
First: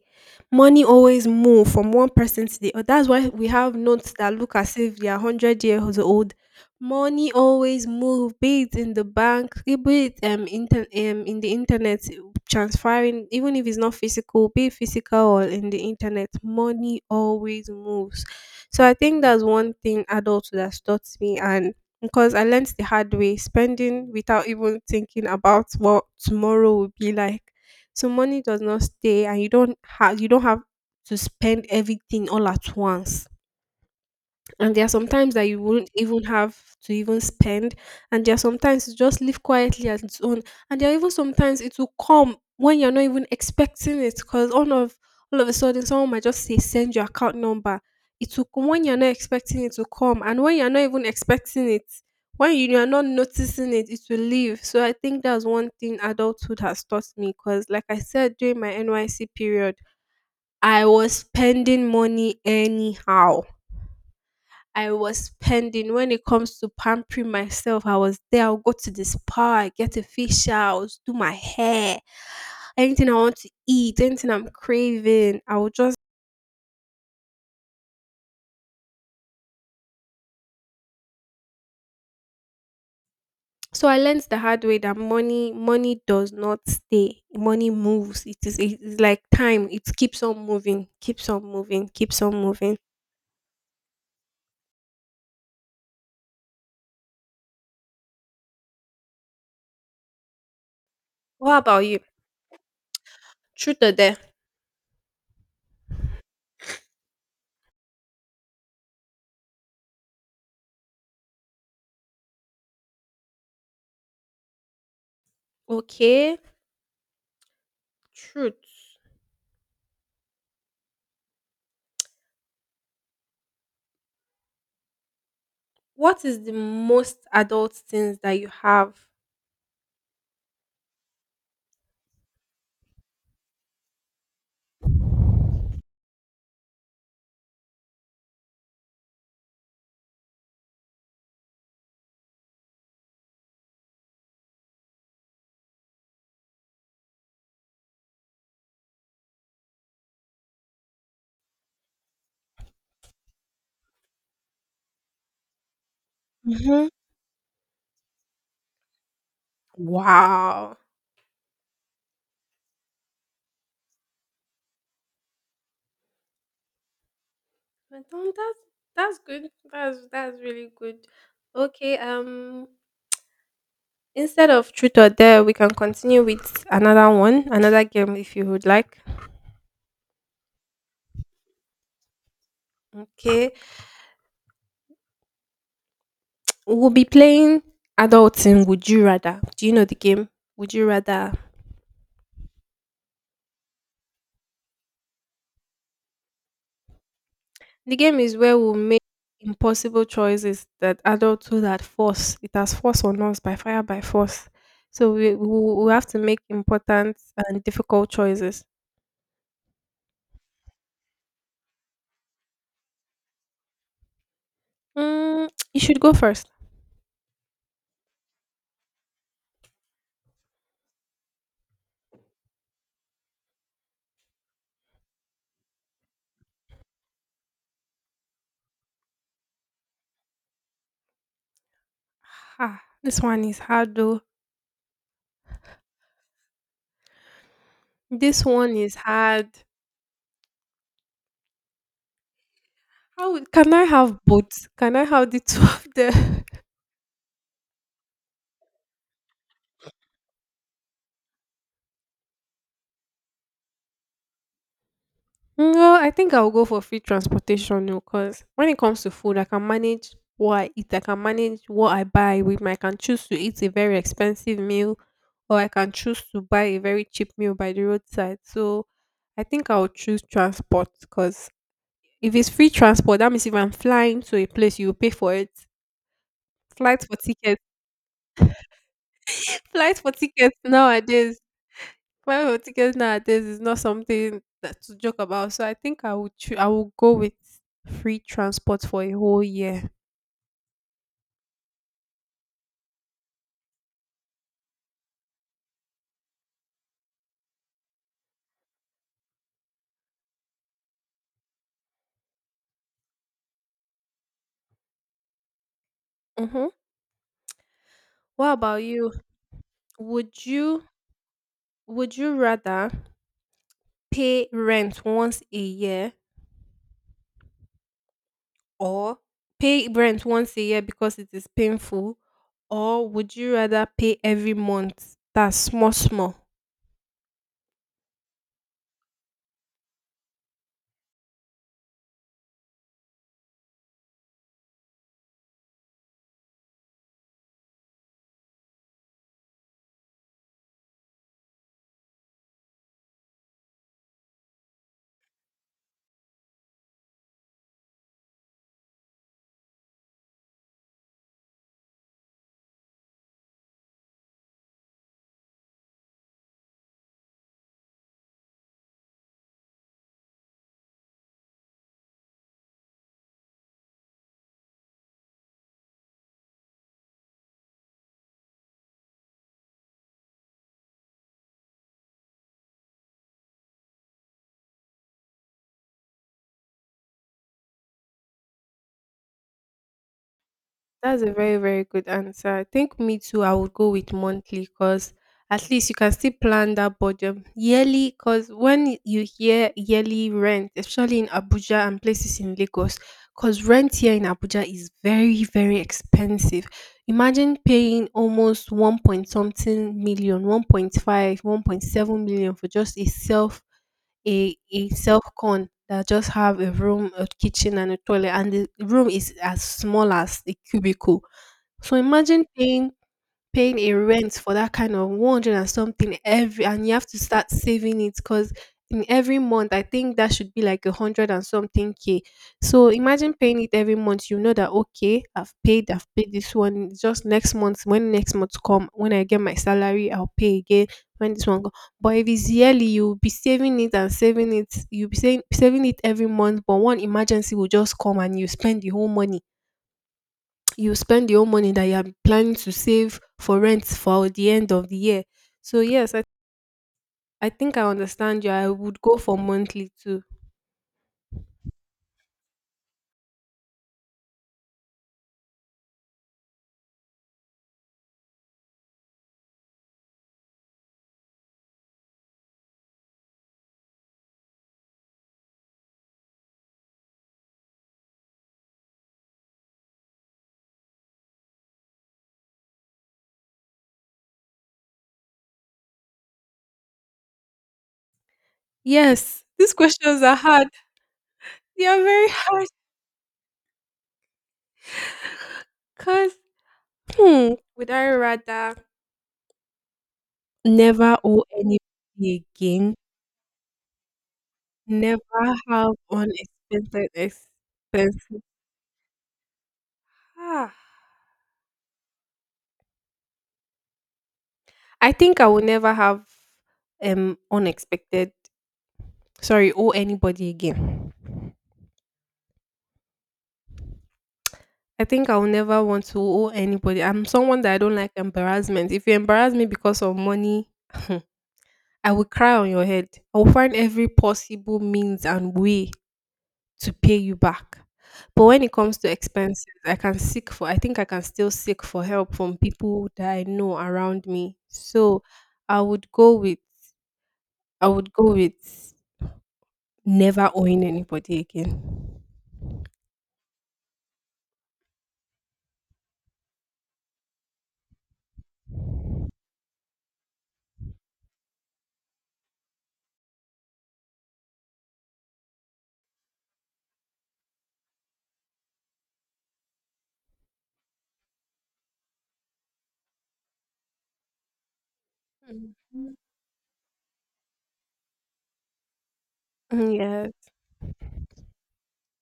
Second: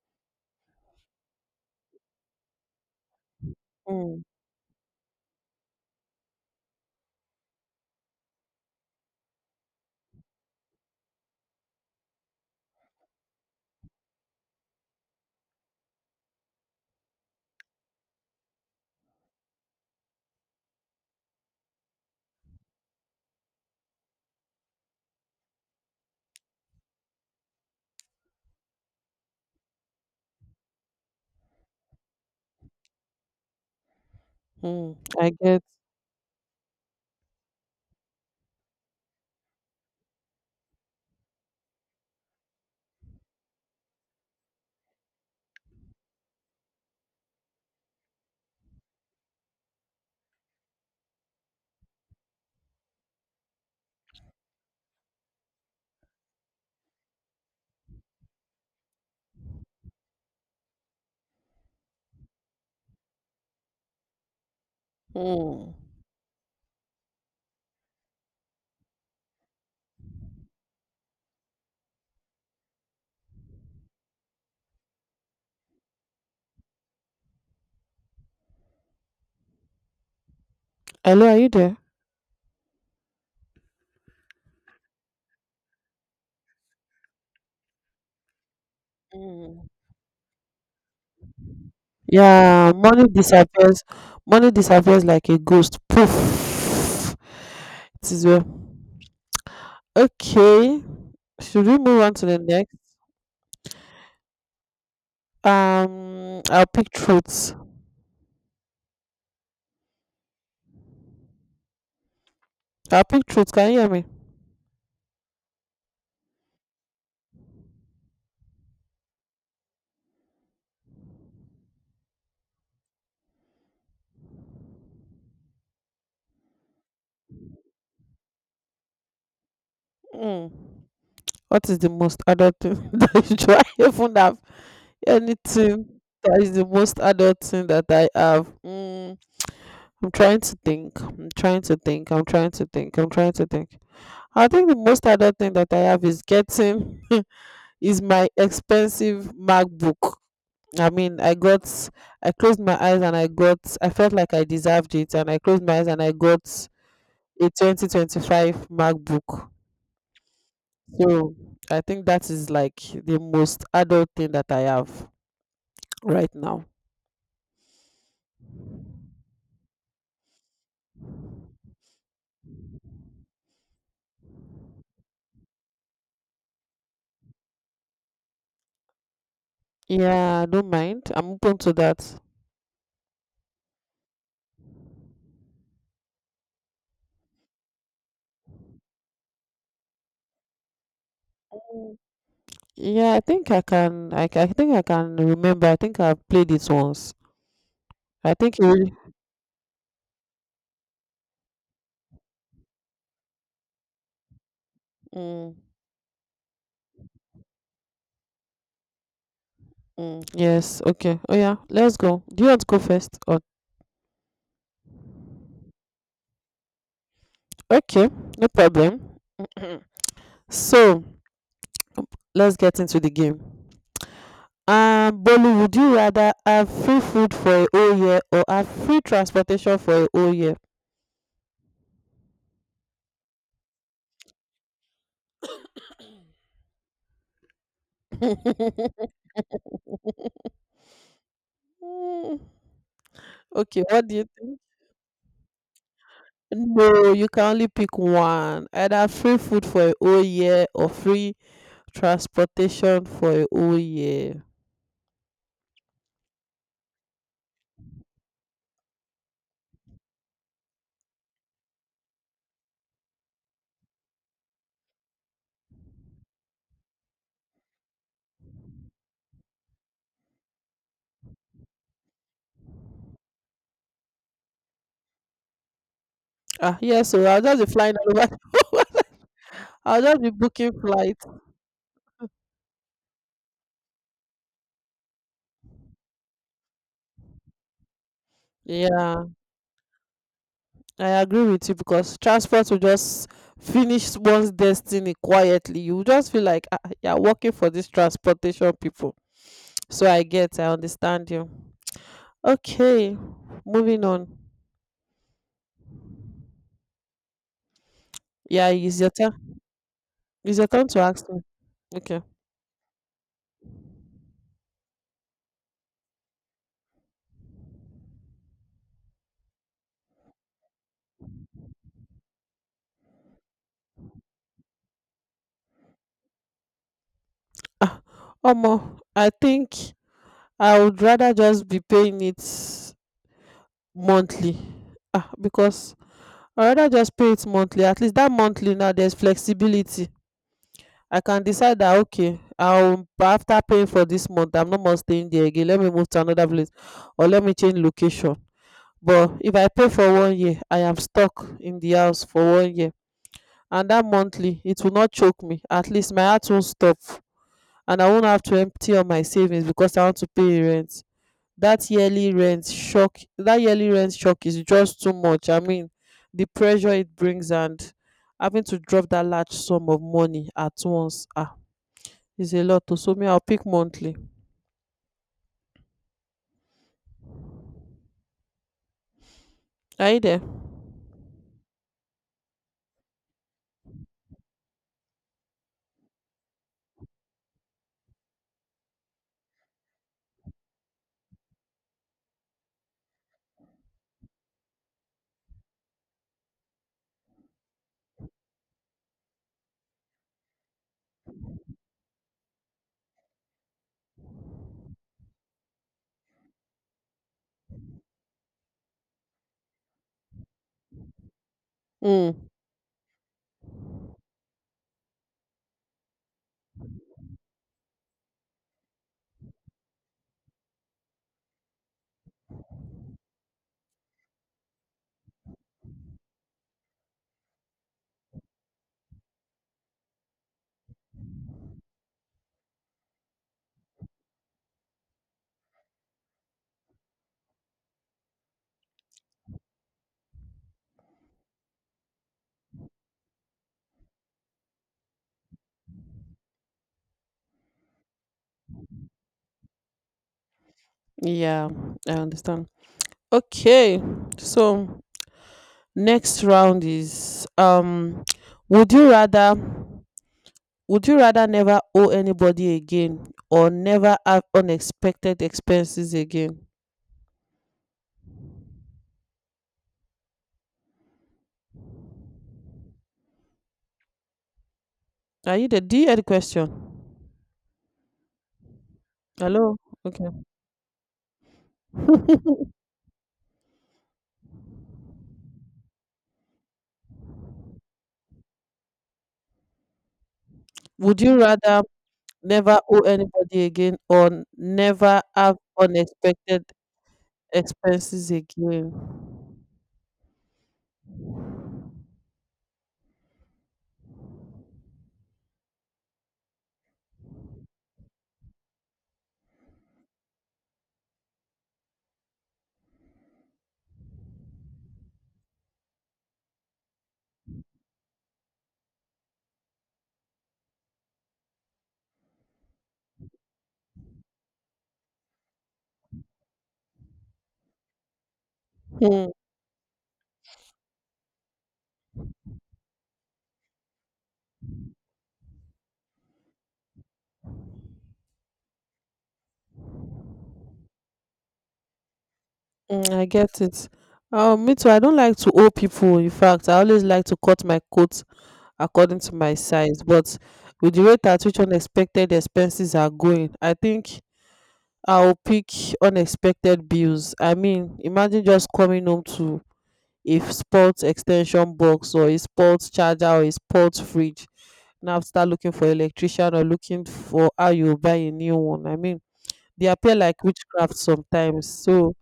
Money always move from one person to the other. That's why we have notes
Mm,
that look as if they are hundred years old. Money always move, be it in the bank, eh, be it um, inter- um in the internet transferring, even if it's not physical, be it physical or in the internet, money always moves. So I think that's one thing adulthood has taught me, and because I learned the hard way, spending without even thinking about what tomorrow will be like. So money does not stay, and you don't have you don't have to spend everything all at once, and there are
mm,
some
I
times that you
get.
wouldn't even have to even spend, and there are some times you just live quietly at its own, and there are even sometimes it will come when you're not even expecting it, because all of all of a sudden someone might just say send your account number, it will come when you're not expecting it to come, and when you're not even expecting it, when you are not noticing it, it will leave. So I think that's one thing adulthood has taught me, because like I said, during my NYC period, I was spending money anyhow. I was
Mm.
spending when it comes to pampering myself. I was there. I'll go to the spa, get a facial, I'll do my hair, anything I want to eat, anything I'm craving. I will just.
Hello, are you there?
So I learned the hard way that money, money does not stay. Money moves. It is, it's like time.
Mm.
It keeps on moving, keeps on moving, keeps on
Yeah,
moving.
money disappears. Money disappears like a ghost. Poof. It is well. Okay.
What
Should we
about you?
move on to the next?
Truth or dare?
Um, I'll pick truths. I'll pick truths. Can you hear me?
Okay, truth. What is the most adult things that you have?
Mm. What is the most adult thing that you try? I even have anything that is the most adult thing that I have. Mm. I'm trying to think. I'm trying to think. I'm trying to think. I'm trying to think. I think the most adult thing that I have is getting is my expensive MacBook. I mean, I got I closed my eyes and I got I felt like I deserved it and I closed my eyes and I got
Hmm.
a twenty twenty-five MacBook.
Wow.
So I think that is like the most adult thing that I have right now.
But um, that's that's good. That's that's really good. Okay. Um, instead of truth or dare, we can continue with another one, another game if you would like.
Yeah, I don't mind. I'm open to that.
Okay. We'll be playing adulting. Would you rather? Do you know the game? Would you rather?
Mm. Yeah, I think I can. I, ca- I think I can remember. I think I've played it once.
The game
I
is where
think you.
we'll
Really,
make impossible choices that adulthood had force. It has force on us by fire by force. So we
mm,
we, we have to make important and difficult choices.
mm, yes. Okay. Oh yeah. Let's go. Do you want to go first? Or
Mm, you should go first.
okay. No problem. so let's get into the game. Um, Bolu, would you rather have free food for a whole year or have free transportation for a whole year?
Ah, this one is hard though. This one is hard.
Mm.
How would- can I
Okay, what do
have
you
both?
think?
Can I have the two of them?
No, you can only pick one. Either free food for a whole year or free transportation for a whole year.
No, I think I'll go for free transportation because when it comes to food, I can manage what I eat, I can manage what I buy with my I can choose to eat a very expensive meal or I can choose to buy a very cheap meal by the roadside. So I think I'll choose transport because if it's free transport, that means if I'm flying to a place, you pay for it.
Ah, yeah,
Flight for
so I'll
tickets
just be flying all over.
Flight
I'll
for
just be
tickets
booking flights.
nowadays, flight for tickets nowadays is not something that to joke about. So I think I would choo- I will go with free transport for a
Yeah,
whole year.
I agree with you because transport will just finish one's destiny quietly. You will just feel like ah, you're working for these transportation people. So I get, I understand you. Okay, moving on.
Mm-hmm. What
Yeah,
about
it's your
you?
turn.
Would
It's your
you
turn to ask me.
would
Okay.
you rather pay rent once a year or pay rent once a year because it is painful? Or would you rather pay every month? That's small, small.
Ah, Omo, I think I would rather just be paying it monthly. Ah, because I rather just pay it monthly. At least that monthly now there's flexibility. I can decide that okay, I'll after paying for this month, I'm not more staying there again, let me move to another place or let me change location. But if I pay for one year, I am stuck in the house for one year. And that monthly, it will not choke me, at least my heart won't stop, and I won't have to empty all my savings because I want to pay rent. That yearly rent shock, that yearly rent shock is just too much. I mean, the pressure it brings, and having to drop that large sum of money at once, ah, is a lot. To So me, I'll pick monthly. Are you there?
That's a very, very good answer. I think me too, I would go with monthly because at least you can still plan that budget. Yearly, because when you hear yearly rent, especially in Abuja and places in Lagos, because rent here in Abuja is very, very expensive. Imagine paying almost one point something million, one point five, one point seven million, for just a self a a self con that just have a room, a kitchen, and a toilet, and the room is as small as a cubicle. So imagine
mm,
paying paying a rent for that kind of one hundred and something every and you have to start saving it because in every month I think that should be like a hundred and something K. So imagine paying it every month. You know that, okay, I've paid, I've paid this one. It's just next month, when next month come, when I get my salary, I'll pay again. When this one go. But if it's yearly, you'll be saving it and saving it. You'll be saying saving it every month, but one emergency will just come and you spend the whole money, you spend your own money that you are planning to save for rent for the end of the year. So yes, I, I think I understand you. I would go for monthly too.
yeah, I understand. Okay, so next round is um would you rather would you rather never owe anybody again or never have unexpected expenses again? Are you there? Do you hear the question?
Yes, these
Hello.
questions
Okay.
are hard. They are very hard because hmm, would I rather never
Would you
owe
rather
anybody
never
again,
owe anybody again or never
never
have
have
unexpected
unexpected
expenses
expenses?
again?
Ah, I think I will never have um unexpected. Sorry, owe anybody again. I think I'll never want to owe anybody. I'm someone that I don't like embarrassment. If you embarrass me because of money, I will cry on your head. I will find every possible means and way to pay you back. But when it comes to
Hmm.
expenses, I can seek for I think I can still seek for help from people that I know around me. So I would go with I would go with never owing anybody again.
mm, I get it. Um, me too. I don't like to owe people. In fact, I always like to cut my coat according to my size. But with the rate at which unexpected expenses are going, I think I'll pick unexpected bills. I mean, imagine just coming home to a sports extension box or a sports charger or a sports fridge. Now start looking for
Mhm.
electrician or looking for how you buy a new one. I mean, they appear like
Yes.
witchcraft sometimes. So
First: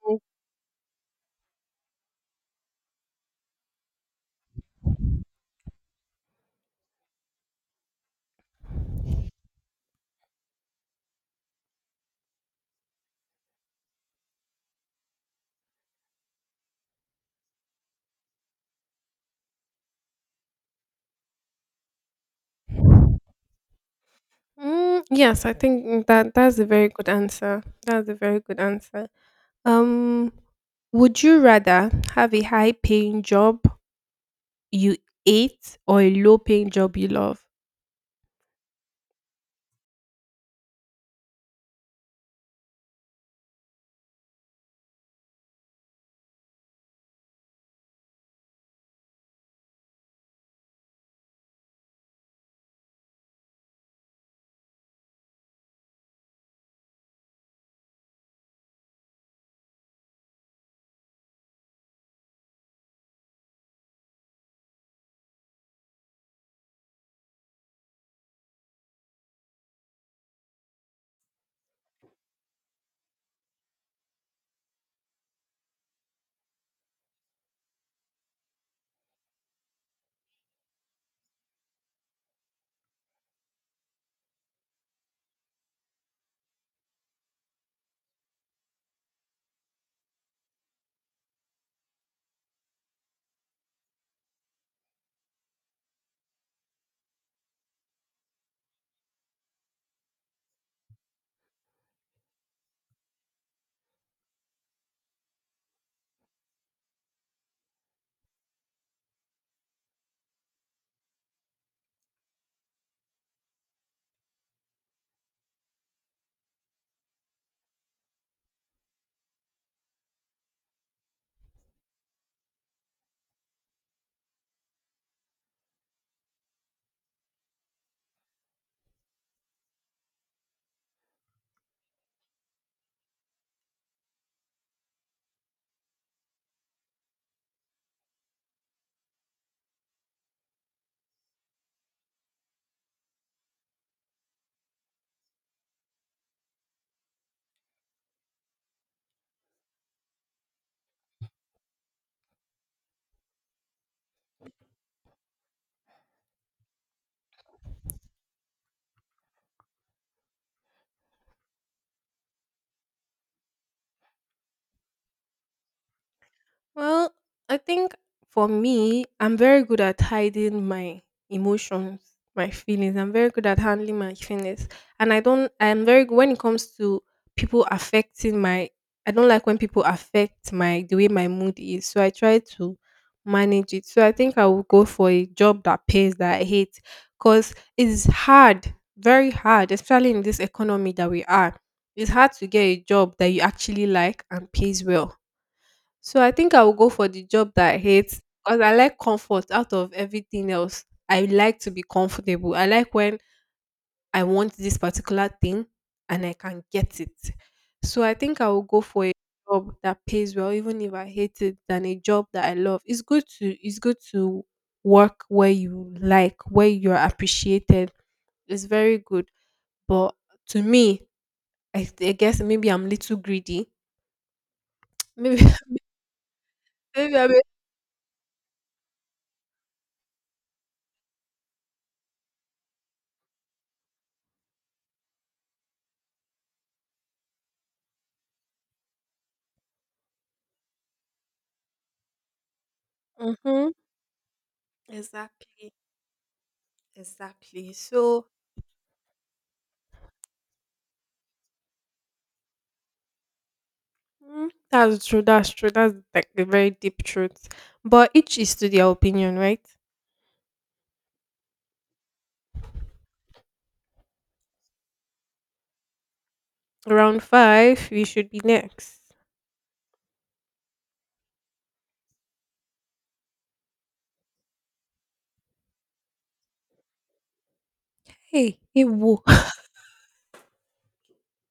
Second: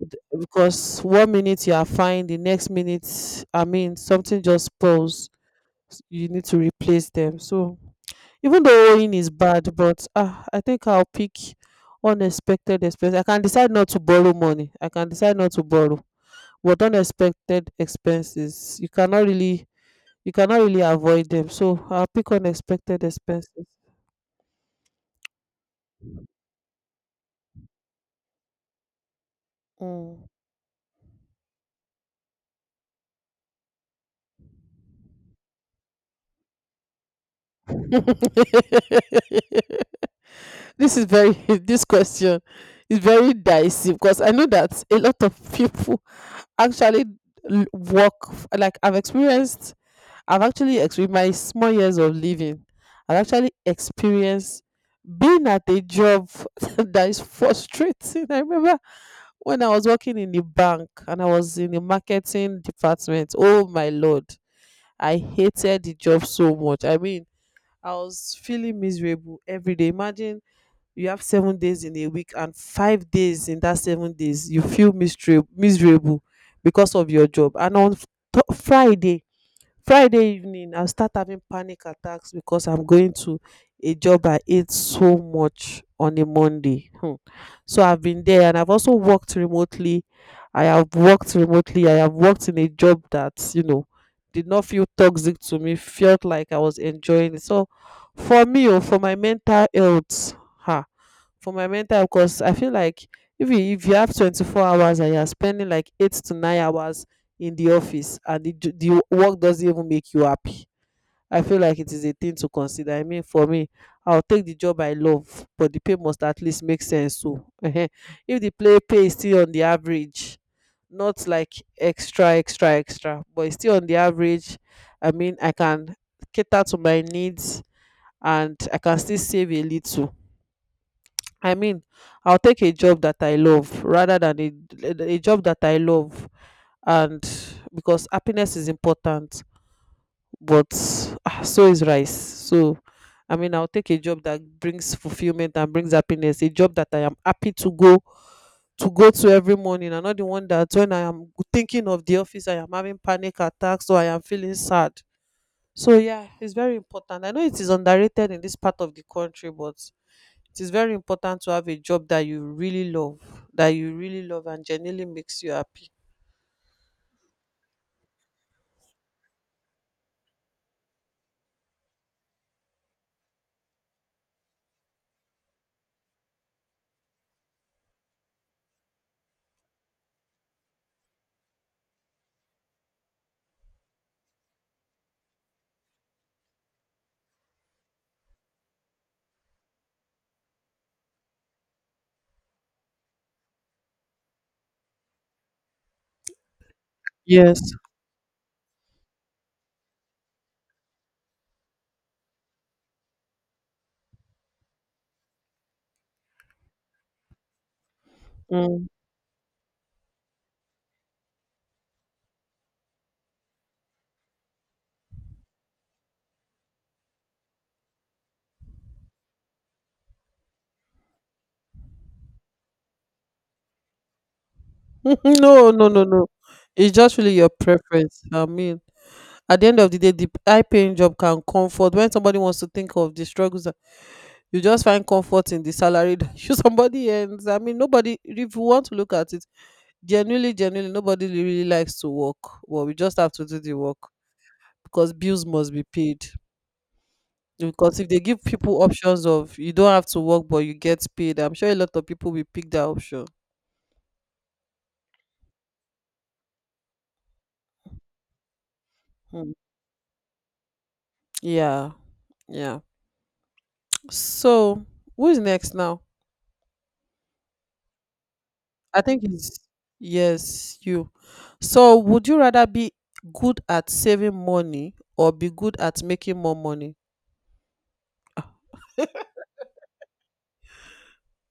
th- because one minute you are fine, the next minute, I mean, something just
Mhm.
spoils. You need to replace them. So even though owing is bad, but ah, I think I'll pick unexpected expense. I can decide not to borrow money, I can decide not to borrow, but unexpected expenses, you cannot really you cannot really avoid them. So I'll pick unexpected expenses.
Mm, yes, I think, mm, that that's a very good answer. That's a very good answer.
Mm.
Um, would you rather have a high paying job you hate or a low paying job you love?
This is very this question is very dicey because I know that a lot of people actually l- work f- like I've experienced. I've actually experienced my small years of living. I've actually experienced being at a job that is frustrating. I remember when I was working in the bank and I was in the marketing department, oh my lord, I hated the job so much. I mean, I was feeling miserable every day. Imagine you have seven days in a week and five days in that seven days you feel mistra- miserable because of your job. And on f- th- friday friday evening I start having panic attacks because I'm going to a job I hate so much on a Monday. Hmm. So I've been there, and I've also worked remotely. I have worked remotely I have worked in a job that you know did not feel toxic to me, felt like I was enjoying it. So for me, or for my mental health, ha, for my mental health, because I feel like if you if you have twenty-four hours and you're spending like eight to nine hours in the office, and the, j- the work doesn't even make you happy, I feel like it is a thing to consider. I mean, for me, I'll take the job I love, but the pay must at least make sense. So if the play pay is still on the average, not like extra extra extra, but it's still on the average, I mean, I can cater to my needs and I can still save a little. I mean, I'll take a job that I love rather than a, a a job that I love, and because happiness is important, but ah, so is rice. So, I mean, I'll take a job that brings fulfillment and brings happiness. A job that I am happy to go to go to every morning, and not the one that when I am thinking of the office, I am having panic attacks or I am feeling sad. So yeah, it's very important. I know it is underrated in this part of the country, but it is very important to have a job that you really love, that you really love and genuinely makes you happy.
Well, I think for me, I'm very good at hiding my emotions, my feelings. I'm very good at handling my feelings. And I don't, I'm very good when it comes to people affecting my, I don't like when people affect my, the way my mood is. So I try to manage it. So I think I will go for a job that pays that I hate because it's hard, very hard, especially in this economy that we are. It's hard to get a job that you actually like and pays well, so I think I will go for the job
Yes.
that I hate because I like comfort out of everything else. I like to be comfortable. I like when I want this particular thing and I can get it. So I think I will go
Mm.
for a job that pays well, even if I hate it, than a job that I love. It's good to it's good to work where you like, where you're appreciated. It's very good. But to me, I, I guess maybe I'm little greedy. Maybe
No, no, no, no. It's
maybe
just
I'm
really
a-
your preference. I mean, at the end of the day, the high paying job can comfort. When somebody wants to think of the struggles, that- you just find comfort in the salary that somebody earns. I mean, nobody, if you want to look at it, genuinely, genuinely, nobody really likes to work. But we just have to do
Mhm.
the work because bills must
Exactly.
be paid.
Exactly.
Because if they
So,
give people options of you don't have to work but you get paid, I'm sure a lot of people will pick that option.
mm, that's true. That's true. That's like the very deep truth. But each is to their opinion,
Mm.
right?
Yeah, yeah. So who's next now?
Round five, we should be
I
next.
think it's yes, you. So would you rather be good at saving money or be good at making more money? Ah,
Hey, hey, whoa.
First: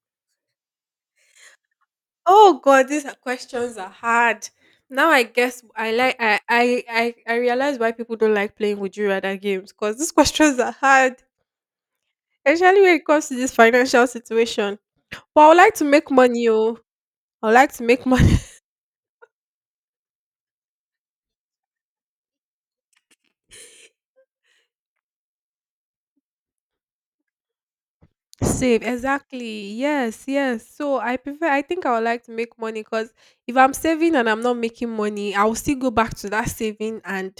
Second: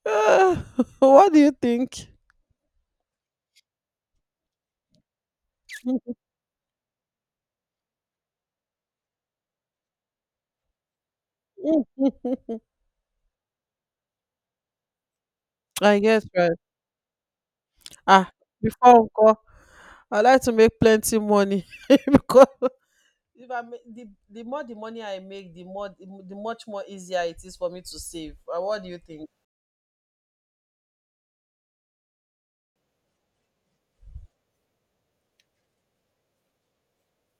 what do you think?
Oh God, these are- questions are hard. Now I guess I like I I I, I realize why people don't like playing Would you rather games because these questions are hard, especially when it comes to this financial situation. But I would like to
I
make
guess
money.
right.
Oh, I would like to make
Ah,
money.
before Uncle, I like to make plenty money because if i ma- the the more the money I make, the more the, the much more easier it is for me to save. Uh, what
Save,
do you think?
exactly. Yes, yes. So I prefer. I think I would like to make money because if I'm saving and I'm not making money, I will still go back to that saving and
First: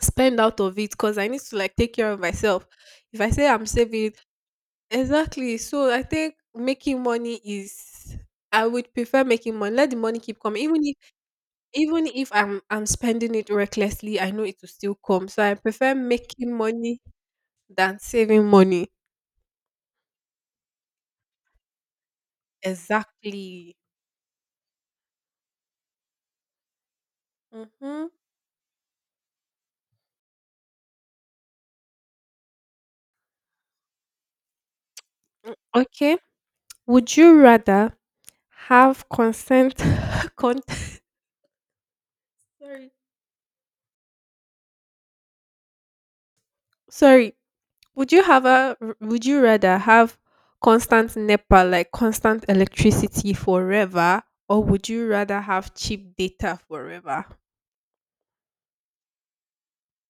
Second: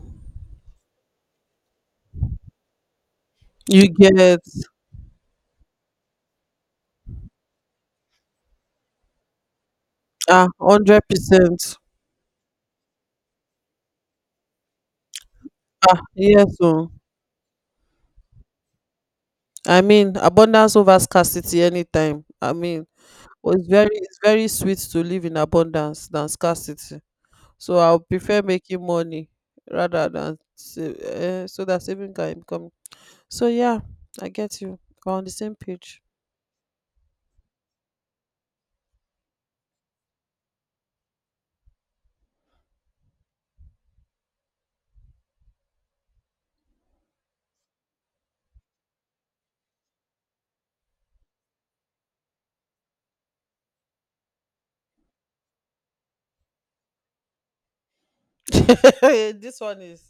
spend out of it because I need to like take care of myself. If I say I'm
You
saving,
get
exactly. So I think making money is. I would prefer making money. Let the money keep
ah,
coming, even if
hundred percent.
even if I'm I'm spending it recklessly. I know it will still come. So I prefer making
Yes, oh.
money than saving money.
I mean, abundance over scarcity anytime. I mean, oh, it's
Exactly.
very it's very sweet to live in abundance than scarcity. So I'll
Mm-hmm.
prefer making money rather than save, uh, so that saving can become. So yeah, I get you. We're on the same page.
Okay. Would you rather have consent con- sorry. Sorry. Would you have a would you rather have constant NEPA, like constant electricity forever, or would you rather have cheap data forever?
this one is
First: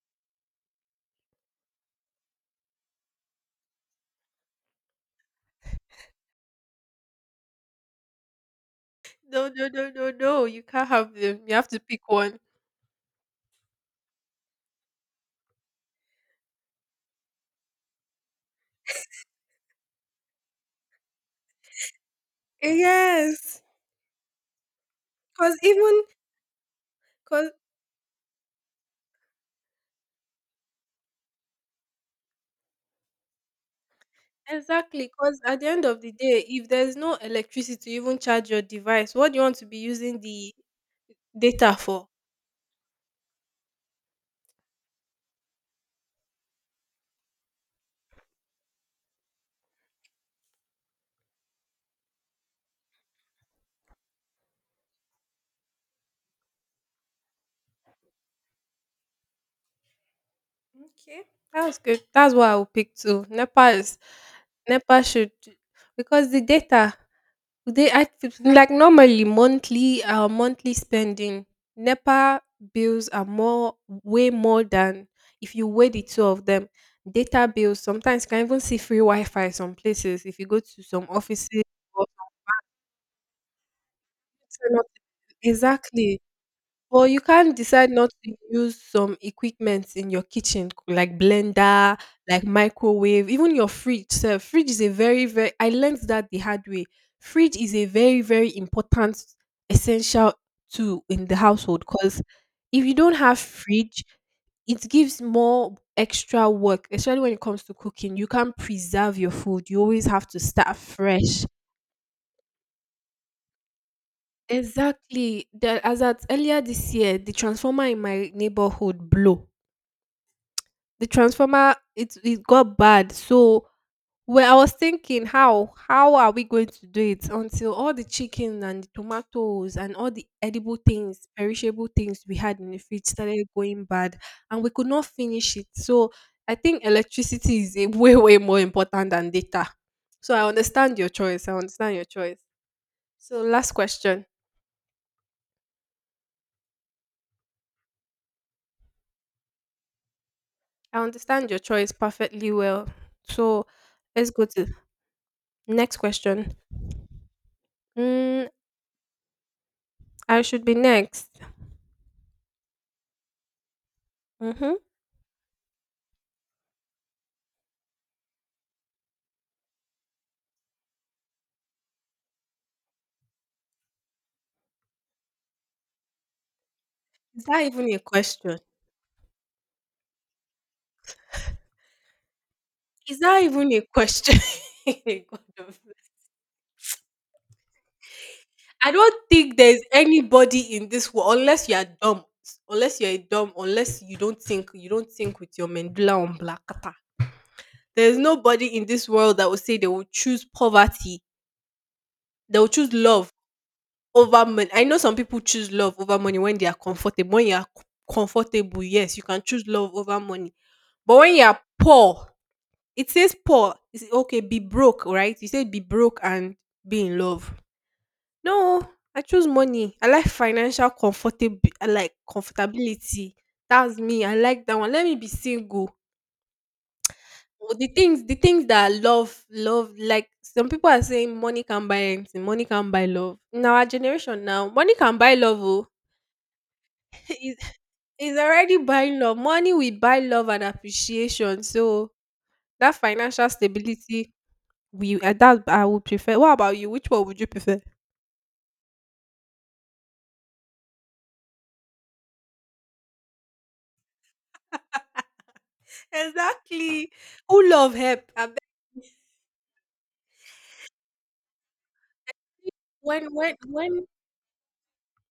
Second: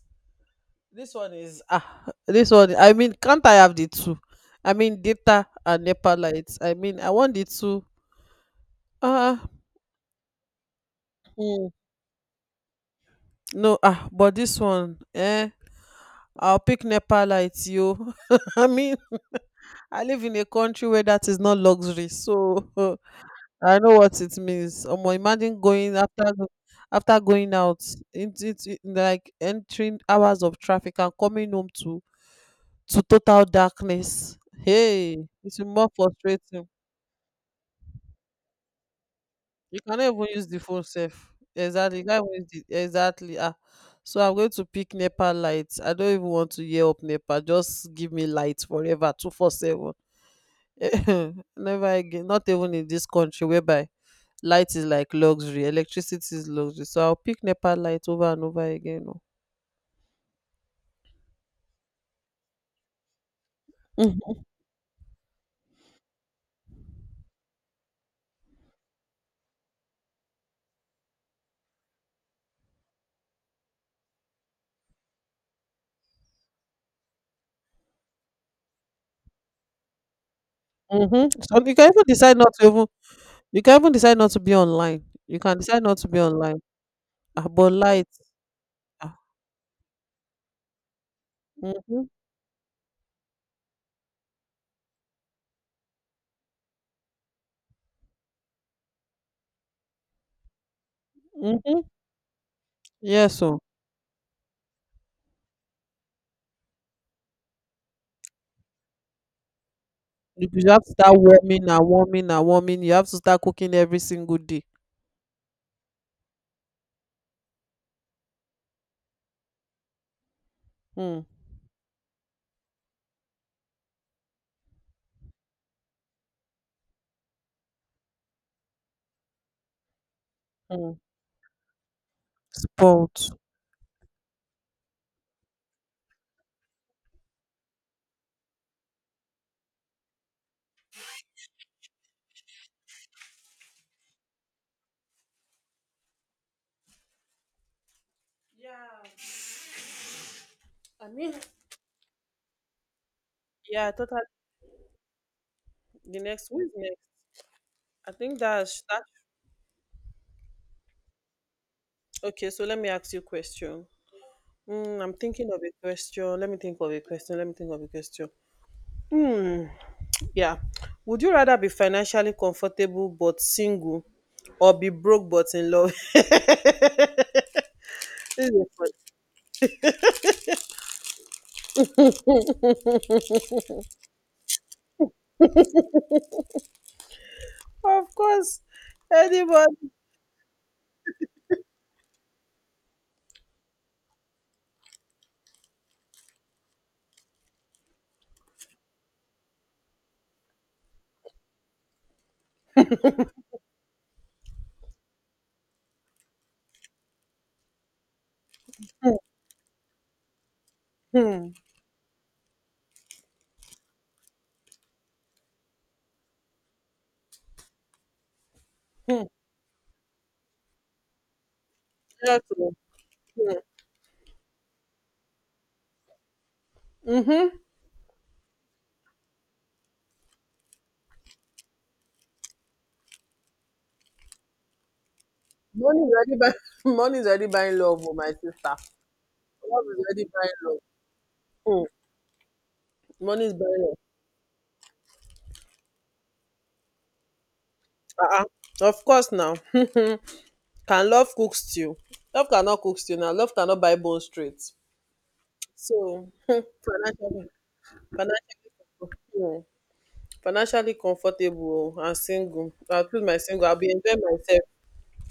This one is ah, this one. I mean, can't I have the two? I mean, data and NEPA lights. I mean, I want the two. Ah,
No, no, no, no, no. You can't have them. You have
mm,
to pick one.
no, ah, but this one, eh? I'll pick NEPA lights, yo. I mean, I live in a country where that is not luxury, so
Yes.
I know what it means. Omo,
Cuz
imagine
even
going after go- after
cuz
going out, it's it's it- like entering hours of traffic and coming home to to total darkness.
exactly
Hey,
cuz
it's
at the end
more
of the day,
frustrating.
if there's no electricity to even charge your device, what do you want to be
You cannot
using
even use
the
the phone safe.
data
Exactly. You
for?
can't even use the, exactly. Ah. So I'm going to pick NEPA lights. I don't even want to hear up NEPA. Just give me light forever, two four seven. Never again. Not even in this country whereby light is like luxury, electricity is luxury. So I'll pick NEPA light over and over again, oh.
Okay, that's good. That's what I will pick too. NEPA is NEPA should, because the data they I like, normally monthly, uh monthly spending NEPA bills are more, way more than if you weigh the two of them. Data bills, sometimes you can even see free Wi-Fi some places if you go to some
Mm-hmm. so
offices,
you can even
or
decide not to even you can even decide not to be online you can decide not to
exactly.
be online.
But you
Ah,
can't
but
decide
light.
not to use some equipment in your kitchen, like blender,
Mm-hmm.
like microwave, even your fridge sef. Fridge is a very, very I learned that the hard way. Fridge is a very, very important essential tool in the
Mm-hmm.
household. Because if you don't
Yes,
have
so
fridge, it gives more extra work, especially when it comes to cooking. You can't preserve your food. You always have to
you you
start
have to start
fresh.
warming and warming and warming. You have to start cooking every single day.
Exactly. The, as at earlier this year, the transformer in my neighborhood blew. The
Mm.
transformer, it it got bad. So, well, I was thinking how how are we going to do it, until all the chicken and the tomatoes and all the edible
Mm.
things, perishable things we had in the fridge
Sport.
started going bad, and we could not finish it. So I think electricity is a way way more important than data. So I understand your choice. I understand your choice. So last question.
Yeah,
I
I mean,
understand your choice perfectly well. So
yeah, I totally.
let's go to next
The next
question.
Who's next? I think
Mm,
that's that.
I should be next.
Okay, so let me ask you a question.
Mhm.
Mm, I'm thinking of a question. Let me think of a question. Let me think of a question. Hmm. Yeah. Would you rather be financially comfortable but single or be broke but in love?
Is that even a
This is
question?
a
Is that even a question? God of-
fun. Of course.
I don't think
Anybody.
there's anybody in this world unless you are dumb. Unless you're a dumb, unless you don't think you don't think with your mandula on blackata. There's nobody in this world that will say they will choose poverty, they will choose love over money. I know some people choose love over money when they are comfortable. When you are c- comfortable, yes, you can choose love over money. But when you
Hmm.
are poor, it says poor. It's okay, be broke, right? You say be broke and be in love. No, I
Hmm.
choose money. I like financial comfortable. I like
Yes, oh,
comfortability.
hmm.
That's me. I like that one. Let me be single.
Mm-hmm.
Oh, The things, the things that I love, love. Like some people are saying, money can buy anything. Money can buy love. In our generation now, money can buy love. Oh.
Money is already buying, money is already
It's-
buying love, oh, my
is
sister.
already buying love. Money
Love is
will buy
already
love
buying
and
love.
appreciation.
Hmm.
So that
Money
financial
is buying love.
stability, We uh, that I would prefer. What about you? Which one would you prefer?
Uh-uh. Of course now. Can love cook stew? Love cannot cook stew now. Love cannot buy bone straight. So
Exactly.
financially,
Who love help? I bet
financially, comfortable. Hmm. Financially comfortable and single. I'll choose
when
my
when
single. I'll be
when
enjoying myself.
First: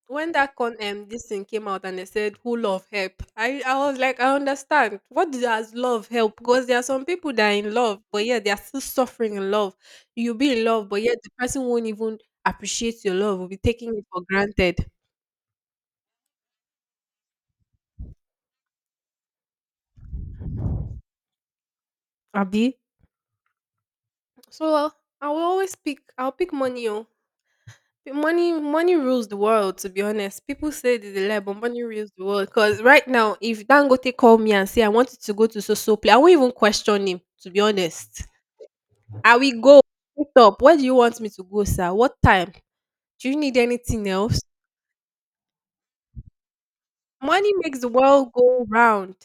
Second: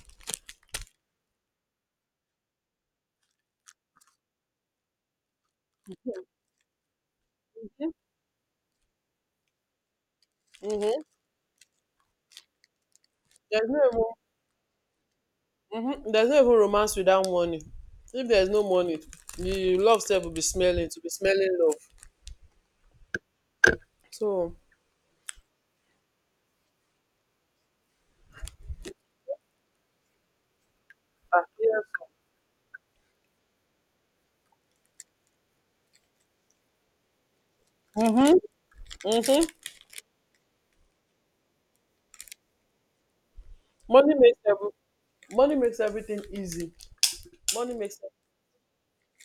when that con um this thing came out and they said who love help, I I was like, I understand. What does love help? Because there are some people that are in love, but yeah, they are still suffering in love. You'll be in love, but
Mm-hmm.
yet the person won't even appreciate your love. Will be
There's no
taking
even,
it for granted.
hmm there's no even romance without money. If there's no money, the love self will be smelling. To be smelling love.
Abi.
So
So, uh, I will always pick. I'll pick money. Oh. But Money, money rules the world. To be honest, people say that they dey lie,
ah,
but money
yes.
rules the world. Cause right now, if Dangote call me and say I wanted to go to so so play, I won't even question him. To be honest,
Mm-hmm.
I
Mm-hmm.
will go straight up. Where do you want me to go, sir? What time? Do you need anything
Money makes
else?
every, Money makes everything easy.
Money
Money
makes the
makes.
world go round.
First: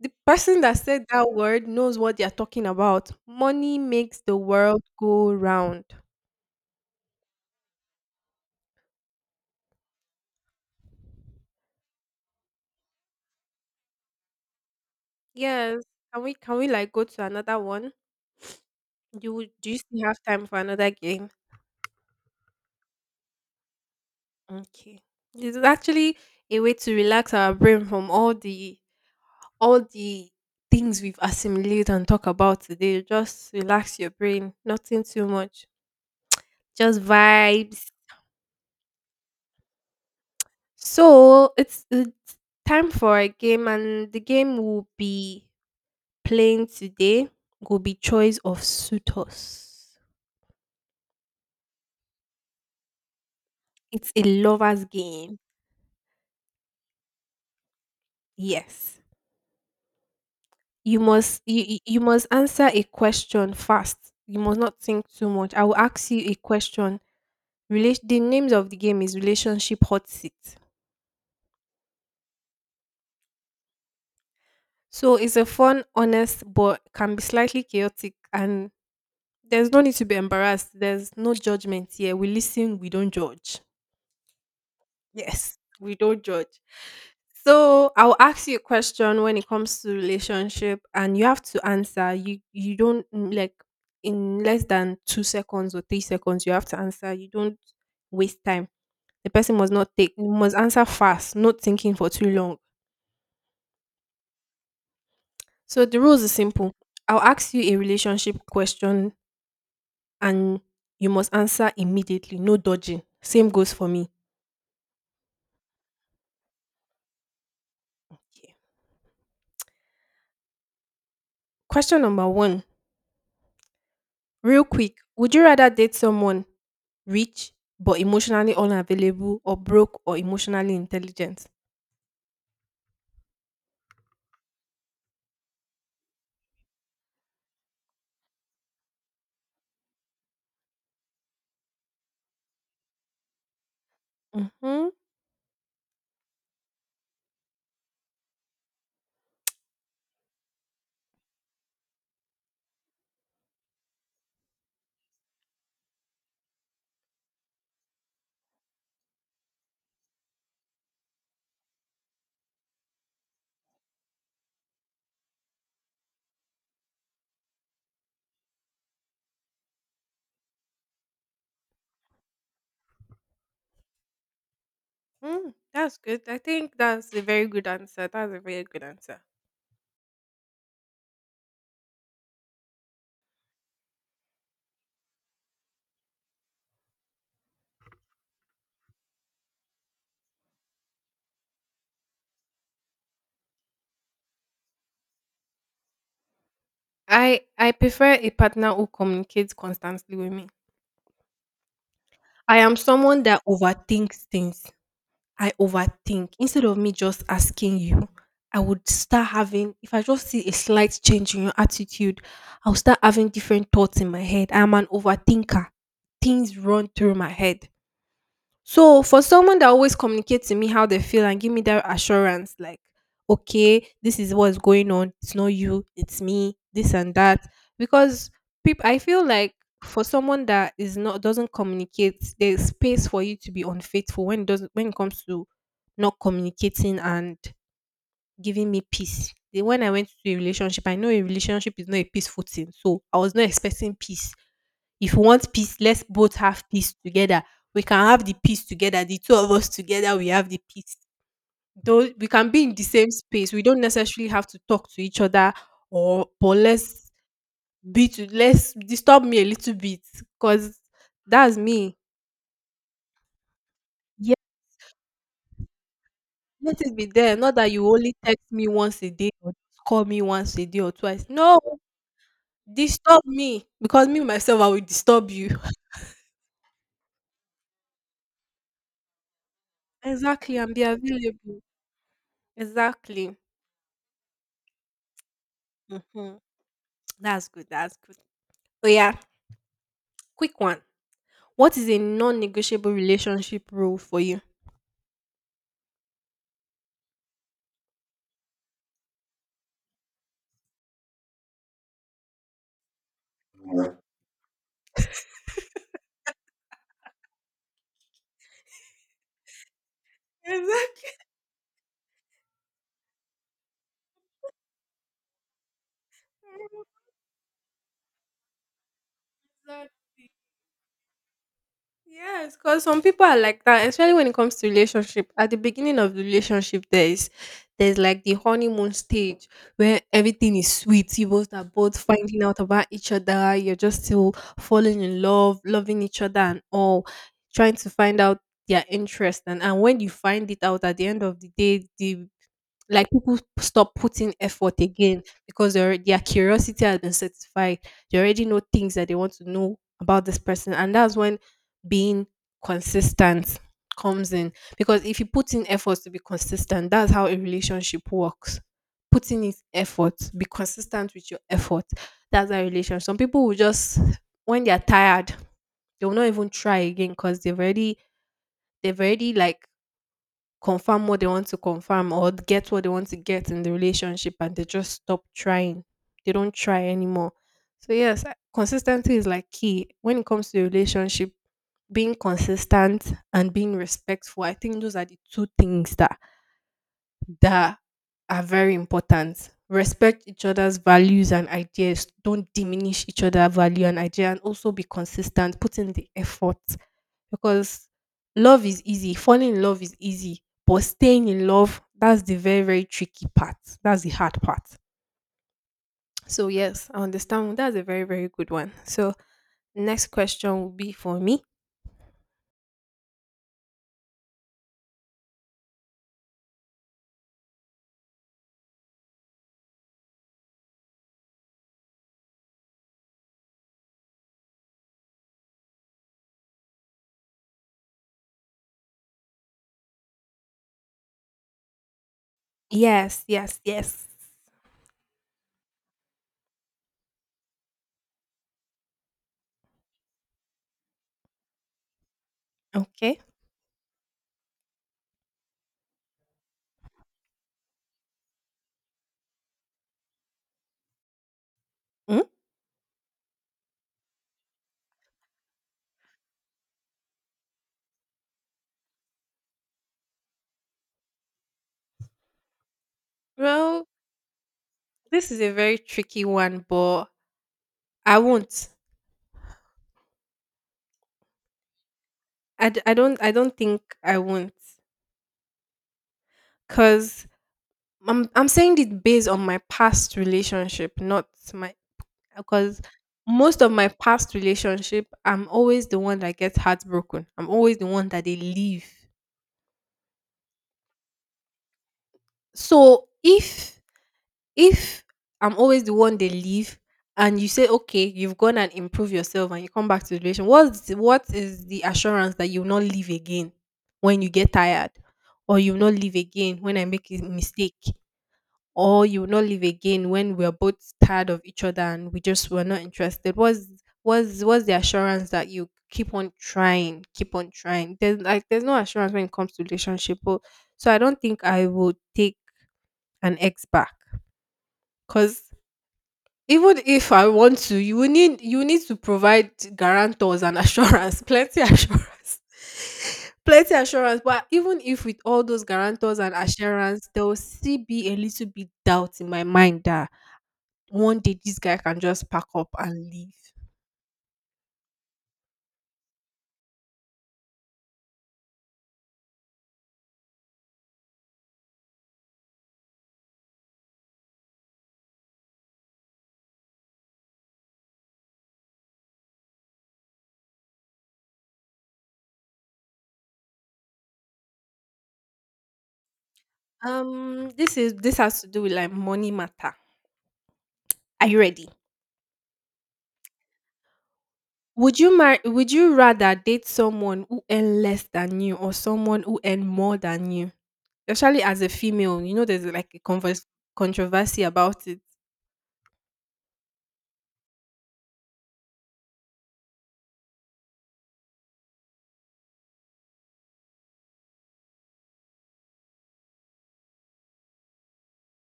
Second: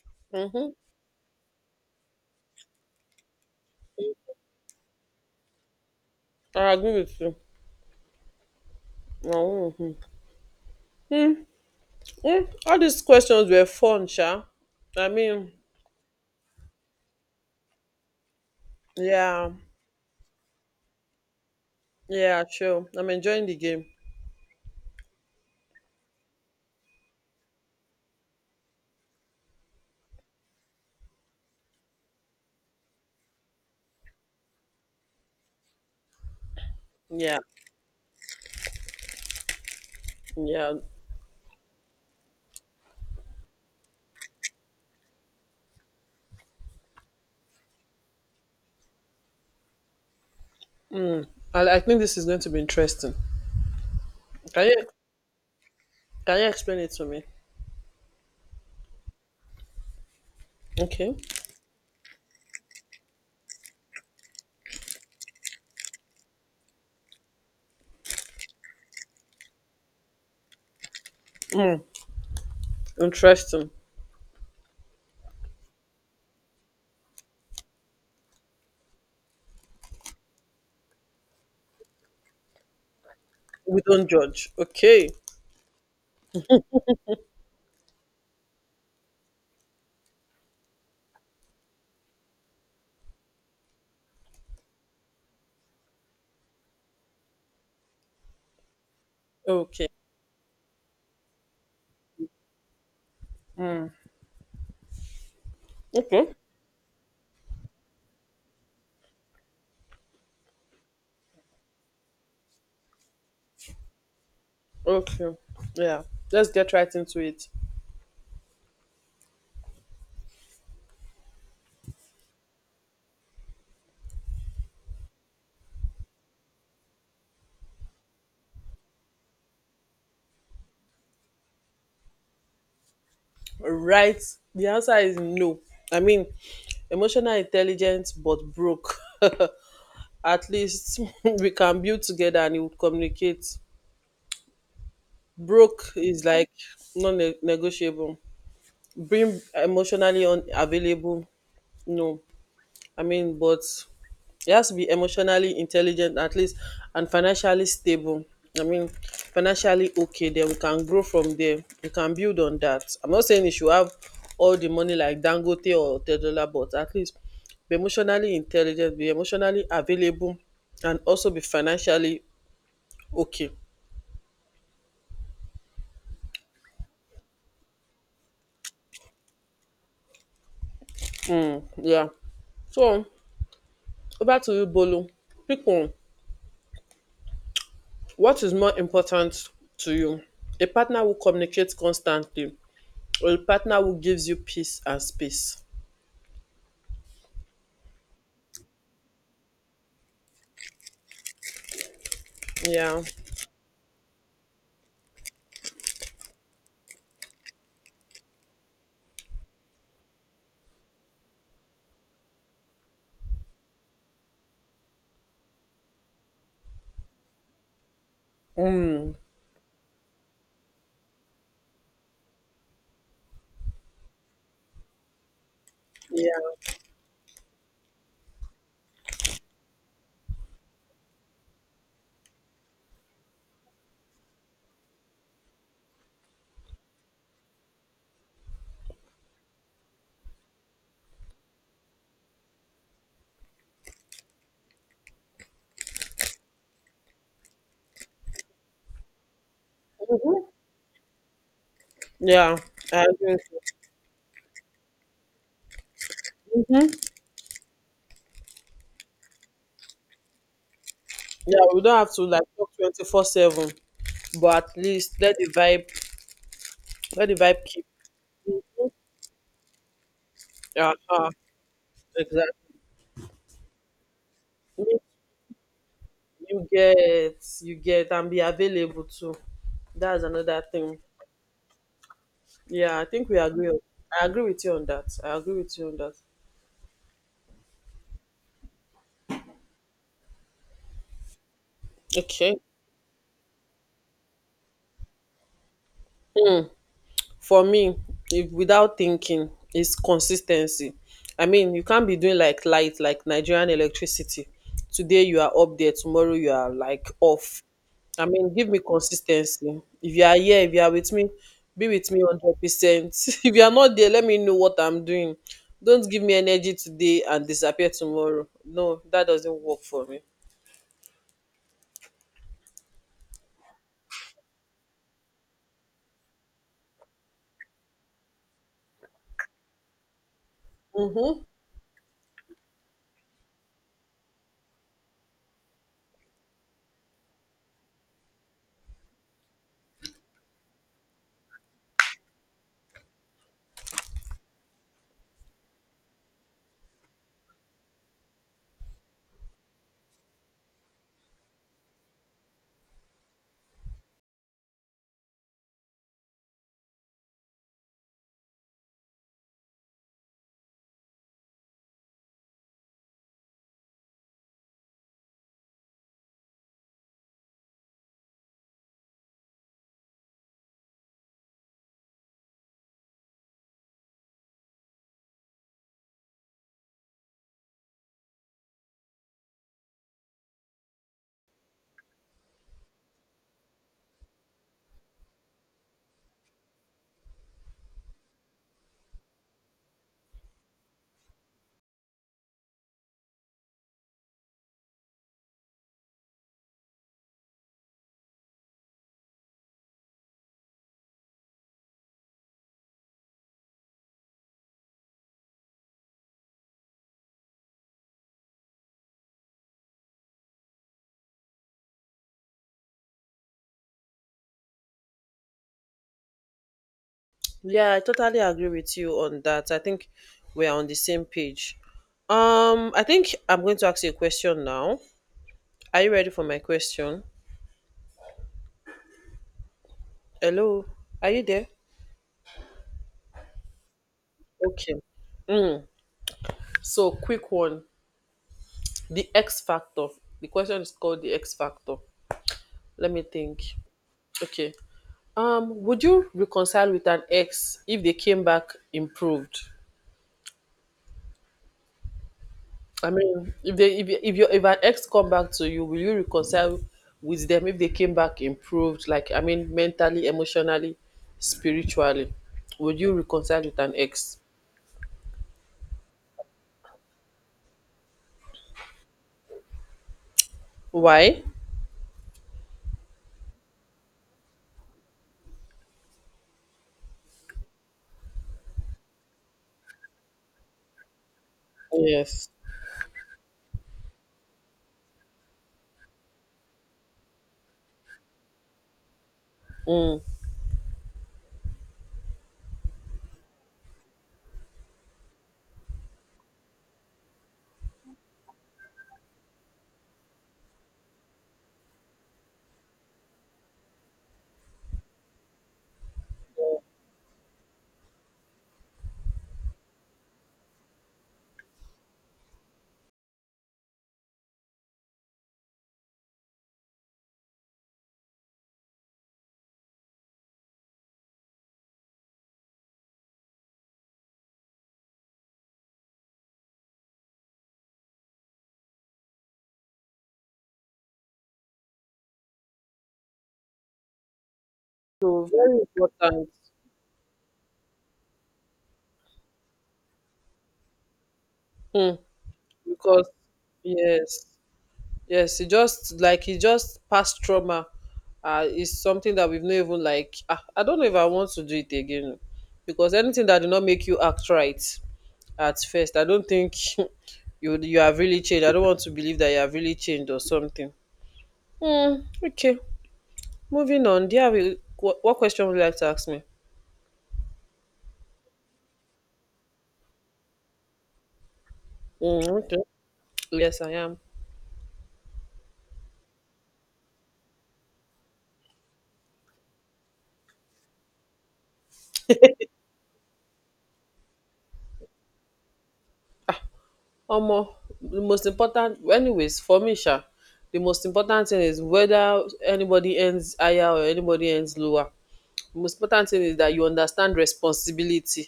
The person
Mm-hmm.
that said that word knows what they are talking about. Money makes the world go round.
I agree with you. Mm-hmm. Eh, all these questions were fun, Sha. I mean,
Yes. Can we can we like go to another one? Do you
yeah,
do you still have time for another game?
yeah, true. I'm enjoying the game.
Okay. This is actually a way to relax our brain from all the all the things we've assimilated and talk about today. Just relax your brain. Nothing too much. Just
Yeah,
vibes.
yeah.
So it's, it's time for a game, and the game will be playing today will be choice of suitors.
I, I think this is going to be interesting.
It's a
Can
lover's
you
game.
can you explain it to me?
Yes. You
Okay.
must you you you must answer a question fast. You must not think too much. I will ask you a question. Rela- the names of the game is relationship hot seat.
Interesting.
So it's a fun, honest, but can be slightly chaotic, and there's no need to be embarrassed. There's no judgment here. We listen, we don't judge.
We don't judge. Okay.
Yes. We don't judge. So I'll ask you a question when it comes to relationship, and you have to answer. You you don't mm, like in less than two seconds or three seconds. You have to answer. You don't waste time. The person must
Okay.
not take. You must answer fast, not thinking for too long. So the rules are
Okay.
simple. I'll ask you a relationship question, and you must answer immediately. No dodging. Same goes for me.
Okay. Yeah. Let's get right into it.
Question number one. Real quick, would you rather date someone rich but emotionally unavailable or broke or emotionally intelligent?
Right. The answer is no. I mean, emotional intelligence, but broke. At least we can build together and it would communicate.
Mm-hmm.
Broke is like non-negotiable. Being emotionally unavailable, no. I mean, but you has to be emotionally intelligent at least, and financially stable. I mean, financially okay, then we can grow from there. We can build on that. I'm not saying you should have all the money like Dangote or Tedola, but at least be emotionally intelligent, be emotionally available, and also be financially okay.
Mm, that's good. I think that's a very good answer. That's a very good answer.
Yeah. So over to you, Bolu. Pick one. What is more important to you? A partner who communicates constantly or a partner who gives you peace and space?
I I prefer a partner who communicates constantly with me. I am
Yeah.
someone that overthinks things. I overthink. Instead of me just asking you, I would start having, if I just see a slight change in your attitude, I'll start having different thoughts in my head. I'm an overthinker. Things run through my head. So
Mm.
for someone that always communicates to me how they feel and give me that assurance, like, okay, this is what's going on. It's not you, it's me,
Yeah.
this and that. Because people, I feel like for someone that is not doesn't communicate, there's space for you to be unfaithful when it doesn't when it comes to not communicating and giving me peace. The- When I went to a relationship, I know a relationship is not a peaceful thing, so I was not expecting peace. If you want peace, let's both have peace together. We can have the peace together. The two of us together, we have
Mhm.
the peace. Though we can
Yeah.
be in the
I
same
agree with
space.
you.
We don't necessarily have to talk to each other, or but let's be to let's disturb me a little bit. Cause that's
Yeah, we
me.
don't have to like talk twenty four seven,
Yeah,
but at least let the vibe
let it be
let the
there. Not
vibe
that
keep.
you only text me once a day or call me once a day or
Uh
twice.
huh.
No,
Exactly.
disturb me. Because me myself I will
Make.
disturb you.
You get you get and be available too. That's
Exactly,
another
and be
thing.
available.
Yeah, I think
Exactly.
we agree. on- I agree with you on that. I agree with you on that.
Hmm. That's good. That's good. Oh yeah, quick one. What is a
Okay.
non-negotiable relationship rule for you?
For me, if without thinking, is consistency. I mean, you can't be doing like light, like Nigerian electricity. Today you are up there, tomorrow you are like off. I mean, give me consistency. If you are here, if you are with
Exactly.
me, be with me one hundred percent. If you are not there, let me know what I'm doing. Don't give me energy today and disappear tomorrow. No, that doesn't work
That-
for me.
Yes, because some people are like that, especially when it comes to relationship. At the beginning of the relationship, there is there's like the honeymoon stage where everything is sweet. You
Hmm,
both are both finding out about each other. You're just still falling in love, loving each other, and all trying to find out their interest. And and when you find it out at the end of the day, the like people stop putting effort again because their their curiosity has been satisfied. They already know things that they want to know about this person, and that's when being consistent comes in. Because if you put in efforts to be consistent, that's how a relationship works. Putting in effort, be consistent with your effort. That's a relationship. Some people will just when they are tired, they will not even try again because they've already they've already like confirm what they want to confirm or get what they want to get in the relationship, and they just stop trying. They don't try anymore. So, yes, I- consistency is like key when it comes to the relationship. Being consistent and being respectful, I think those are the two things that that are very important. Respect each other's values and ideas. Don't diminish each other's value and idea, and also be consistent. Put in the effort because love is easy. Falling in love is easy, but staying in love, that's the very very tricky part. That's the hard part. So yes, I understand. That's a very very good one. So next question will be for me.
yeah, I totally agree with you on that. I think we're on the same page. Um, I think I'm going to ask you a question now. Are you ready for my question? Hello, are you there?
Yes, yes, yes.
Okay. So, quick one. The X factor. The question is called the X factor. Let
Okay.
me think. Okay. Um, would you reconcile with an ex if they came back improved?
Mm?
I mean, if they if if your if an ex come back to you, will you reconcile with them if they came back improved? Like I mean, mentally, emotionally, spiritually, would you reconcile with
Well,
an ex?
this is a very tricky one, but I won't.
Why?
I, d- I don't I don't think I won't cuz I'm I'm saying it based on my past relationship, not my
Yes.
because most of my past relationship, I'm always the one that gets heartbroken. I'm always the one that they leave.
Mm.
So if if I'm always the one they leave, and you say, okay, you've gone and improved yourself, and you come back to the relation, what what is the assurance that you'll not leave again when you get tired, or you'll not leave again when I make a mistake? Or you will not live again when we're both tired of each other and we just were not interested. What's what's what's the assurance? That you keep on trying, keep on trying. There's like there's no assurance when it comes to relationship, but so I don't think I would take an ex back because even if I want to, you will need you need to provide guarantors and assurance. Plenty assurance. Plenty assurance. But even if with all
So
those
very
guarantors and
important.
assurance, there will still be a little bit doubt in my mind that one day this guy can
Mm.
just pack up and leave.
Because yes, yes, it just like it just past trauma, uh, is something that we've not even like. ah, I don't know if I want to do it again, because anything that do not make you act right at first, I don't think you you have really changed. I don't want to believe that you have really changed or something. Hmm. Okay, moving on. Do you have a, what, what question would you like to ask me?
Um, this is this has to do with like money matter. Are you ready?
Hmm. Okay. Yes, I am.
Would you mar would you rather date someone who earn less than you or someone who earn more than you? Especially as a female, you know there's like a converse controversy about it.
Omo, di most important anyways for me sha, di most important thing is whether anybody earns higher or anybody earns lower. Di most important thing is dat you understand responsibility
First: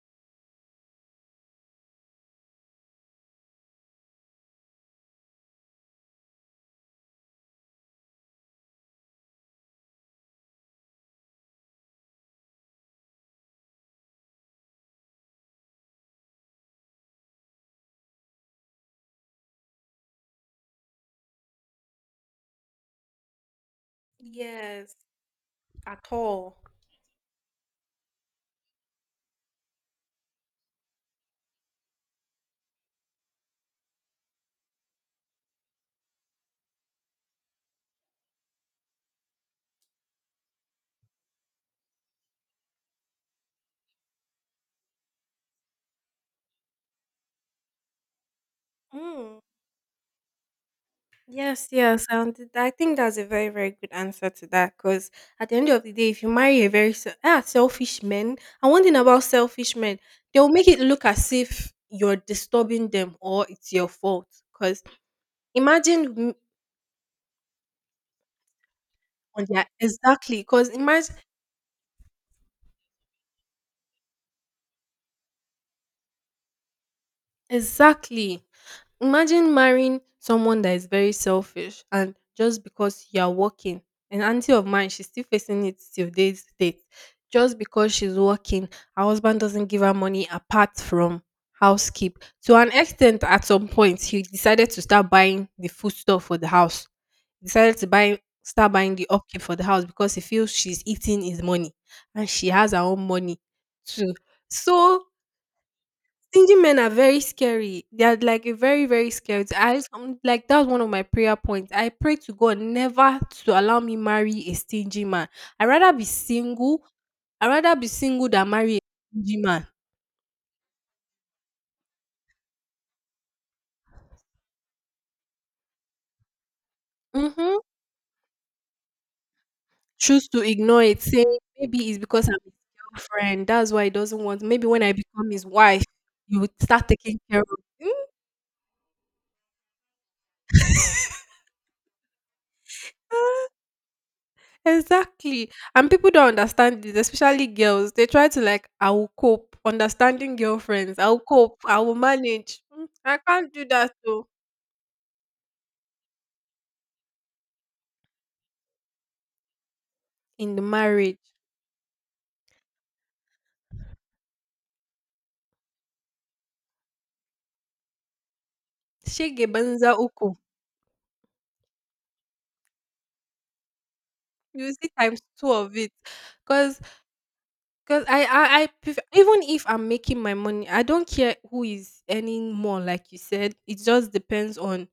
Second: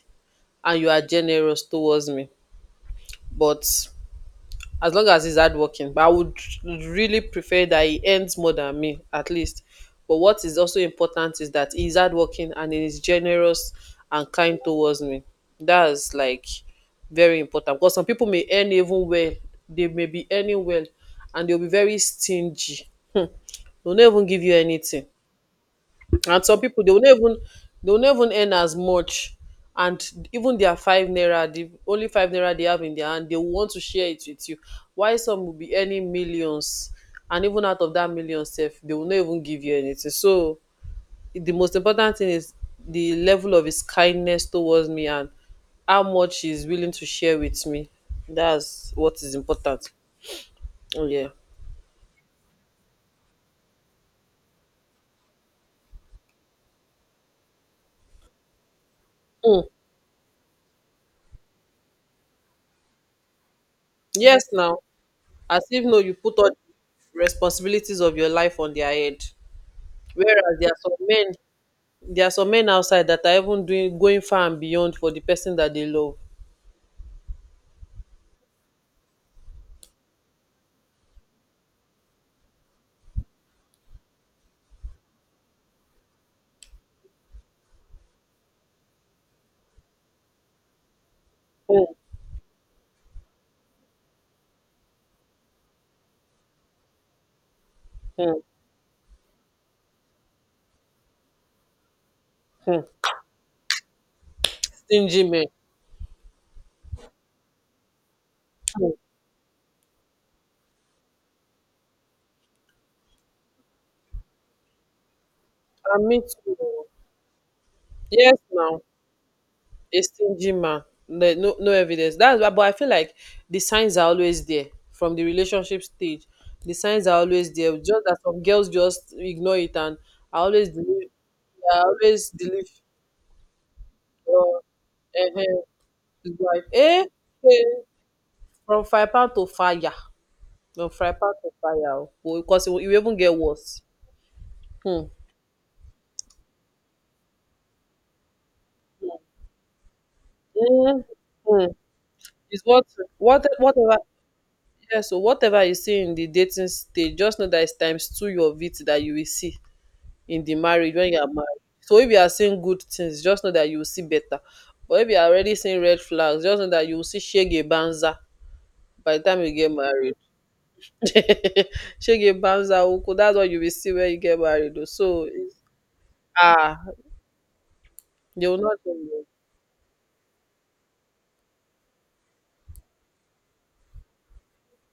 and you are generous towards me. But as long as he's hardworking. But I would really prefer that he earns more than me, at least. But what is also important is that he's hardworking and he is generous and kind towards me. That's like very important, because some people may earn even well, they may be earning well, and they'll be very stingy. Hmm. They'll not even give you
Yes,
anything.
at
And some
all.
people, they will not even they will not even earn as much. And even their five naira, the only five naira they have in their hand, they will want to share it with you. Why some will be earning millions, and even out of that million sef, they will not even give you anything. So the most important thing is the level of his kindness towards me and how much he's willing to share with me. That's what is
Mm.
important. Oh, yeah.
Yes, yes. Um, th- I think that's a very, very good answer to that. Because at the end of the day, if you marry a very se- ah, selfish man, and one thing about
Mm.
selfish men, they'll make it look as if you're disturbing them or it's your fault.
Yes, now.
Because
As if, no,
imagine
you
m-
put all the responsibilities of your life on their head.
on their exactly.
Whereas
Because
there are some
imagine
men, there are some men outside that are even doing going far and beyond for the person that they love.
exactly. Imagine marrying someone that is very selfish and just because you're working. An auntie of mine, she's still facing it till this date. Just because she's working, her husband doesn't give her money apart from
Hmm,
housekeep. To an extent, at some point, he decided to start buying the food stuff for the house. He decided to buy
hmm,
Start buying the upkeep for the house because he feels she's eating his money and she has her
hmm.
own money too. So
Stingy men.
stingy men are very scary. They are like a very,
Hmm.
very scary. I um, like that was one of my prayer points. I pray to God never to allow me marry a stingy man. I rather be
And me too.
single.
Oh.
I rather be single
Yes,
than marry a
now,
stingy man.
a stingy man. Like, no, no evidence. That's why, but I feel like the signs are always there from the relationship stage. The signs are always
Mm-hmm.
there. Just that some girls just ignore it, and
Choose
I
to
always
ignore it,
believe,
saying maybe
I
it's because
always
I'm his
believe,
girlfriend. That's why he doesn't want.
uh,
Maybe when I become
eh,
his
eh,
wife,
it's
you would
like,
start
eh,
taking care
eh,
of.
from five pound to fire. No, fry pan to fire o. Well, because it will, it will even get worse. Hmm.
Exactly. And people don't understand this, especially girls. They try to like, I will cope. Understanding girlfriends,
Mm,
I will cope.
mm.
I will manage.
It's what,
Mm, I
what,
can't do that
whatever.
though.
Yeah, so whatever you see in the dating stage, just know that it's times two of it that you will see in
In
the
the
marriage when
marriage,
you are married. So if you are seeing good things, just know that you will see better. But if you are already seeing red flags, just know that you will see shege banza by the time
shege
you get
banza
married.
uku.
Shege banza uku, that's what you will see when you get
You
married. O.
see times
So
two
it's,
of it,
ah,
cause cause I
they will
I, I
not.
prefer, even if I'm making my money, I don't care who is earning more. Like you said, it just depends on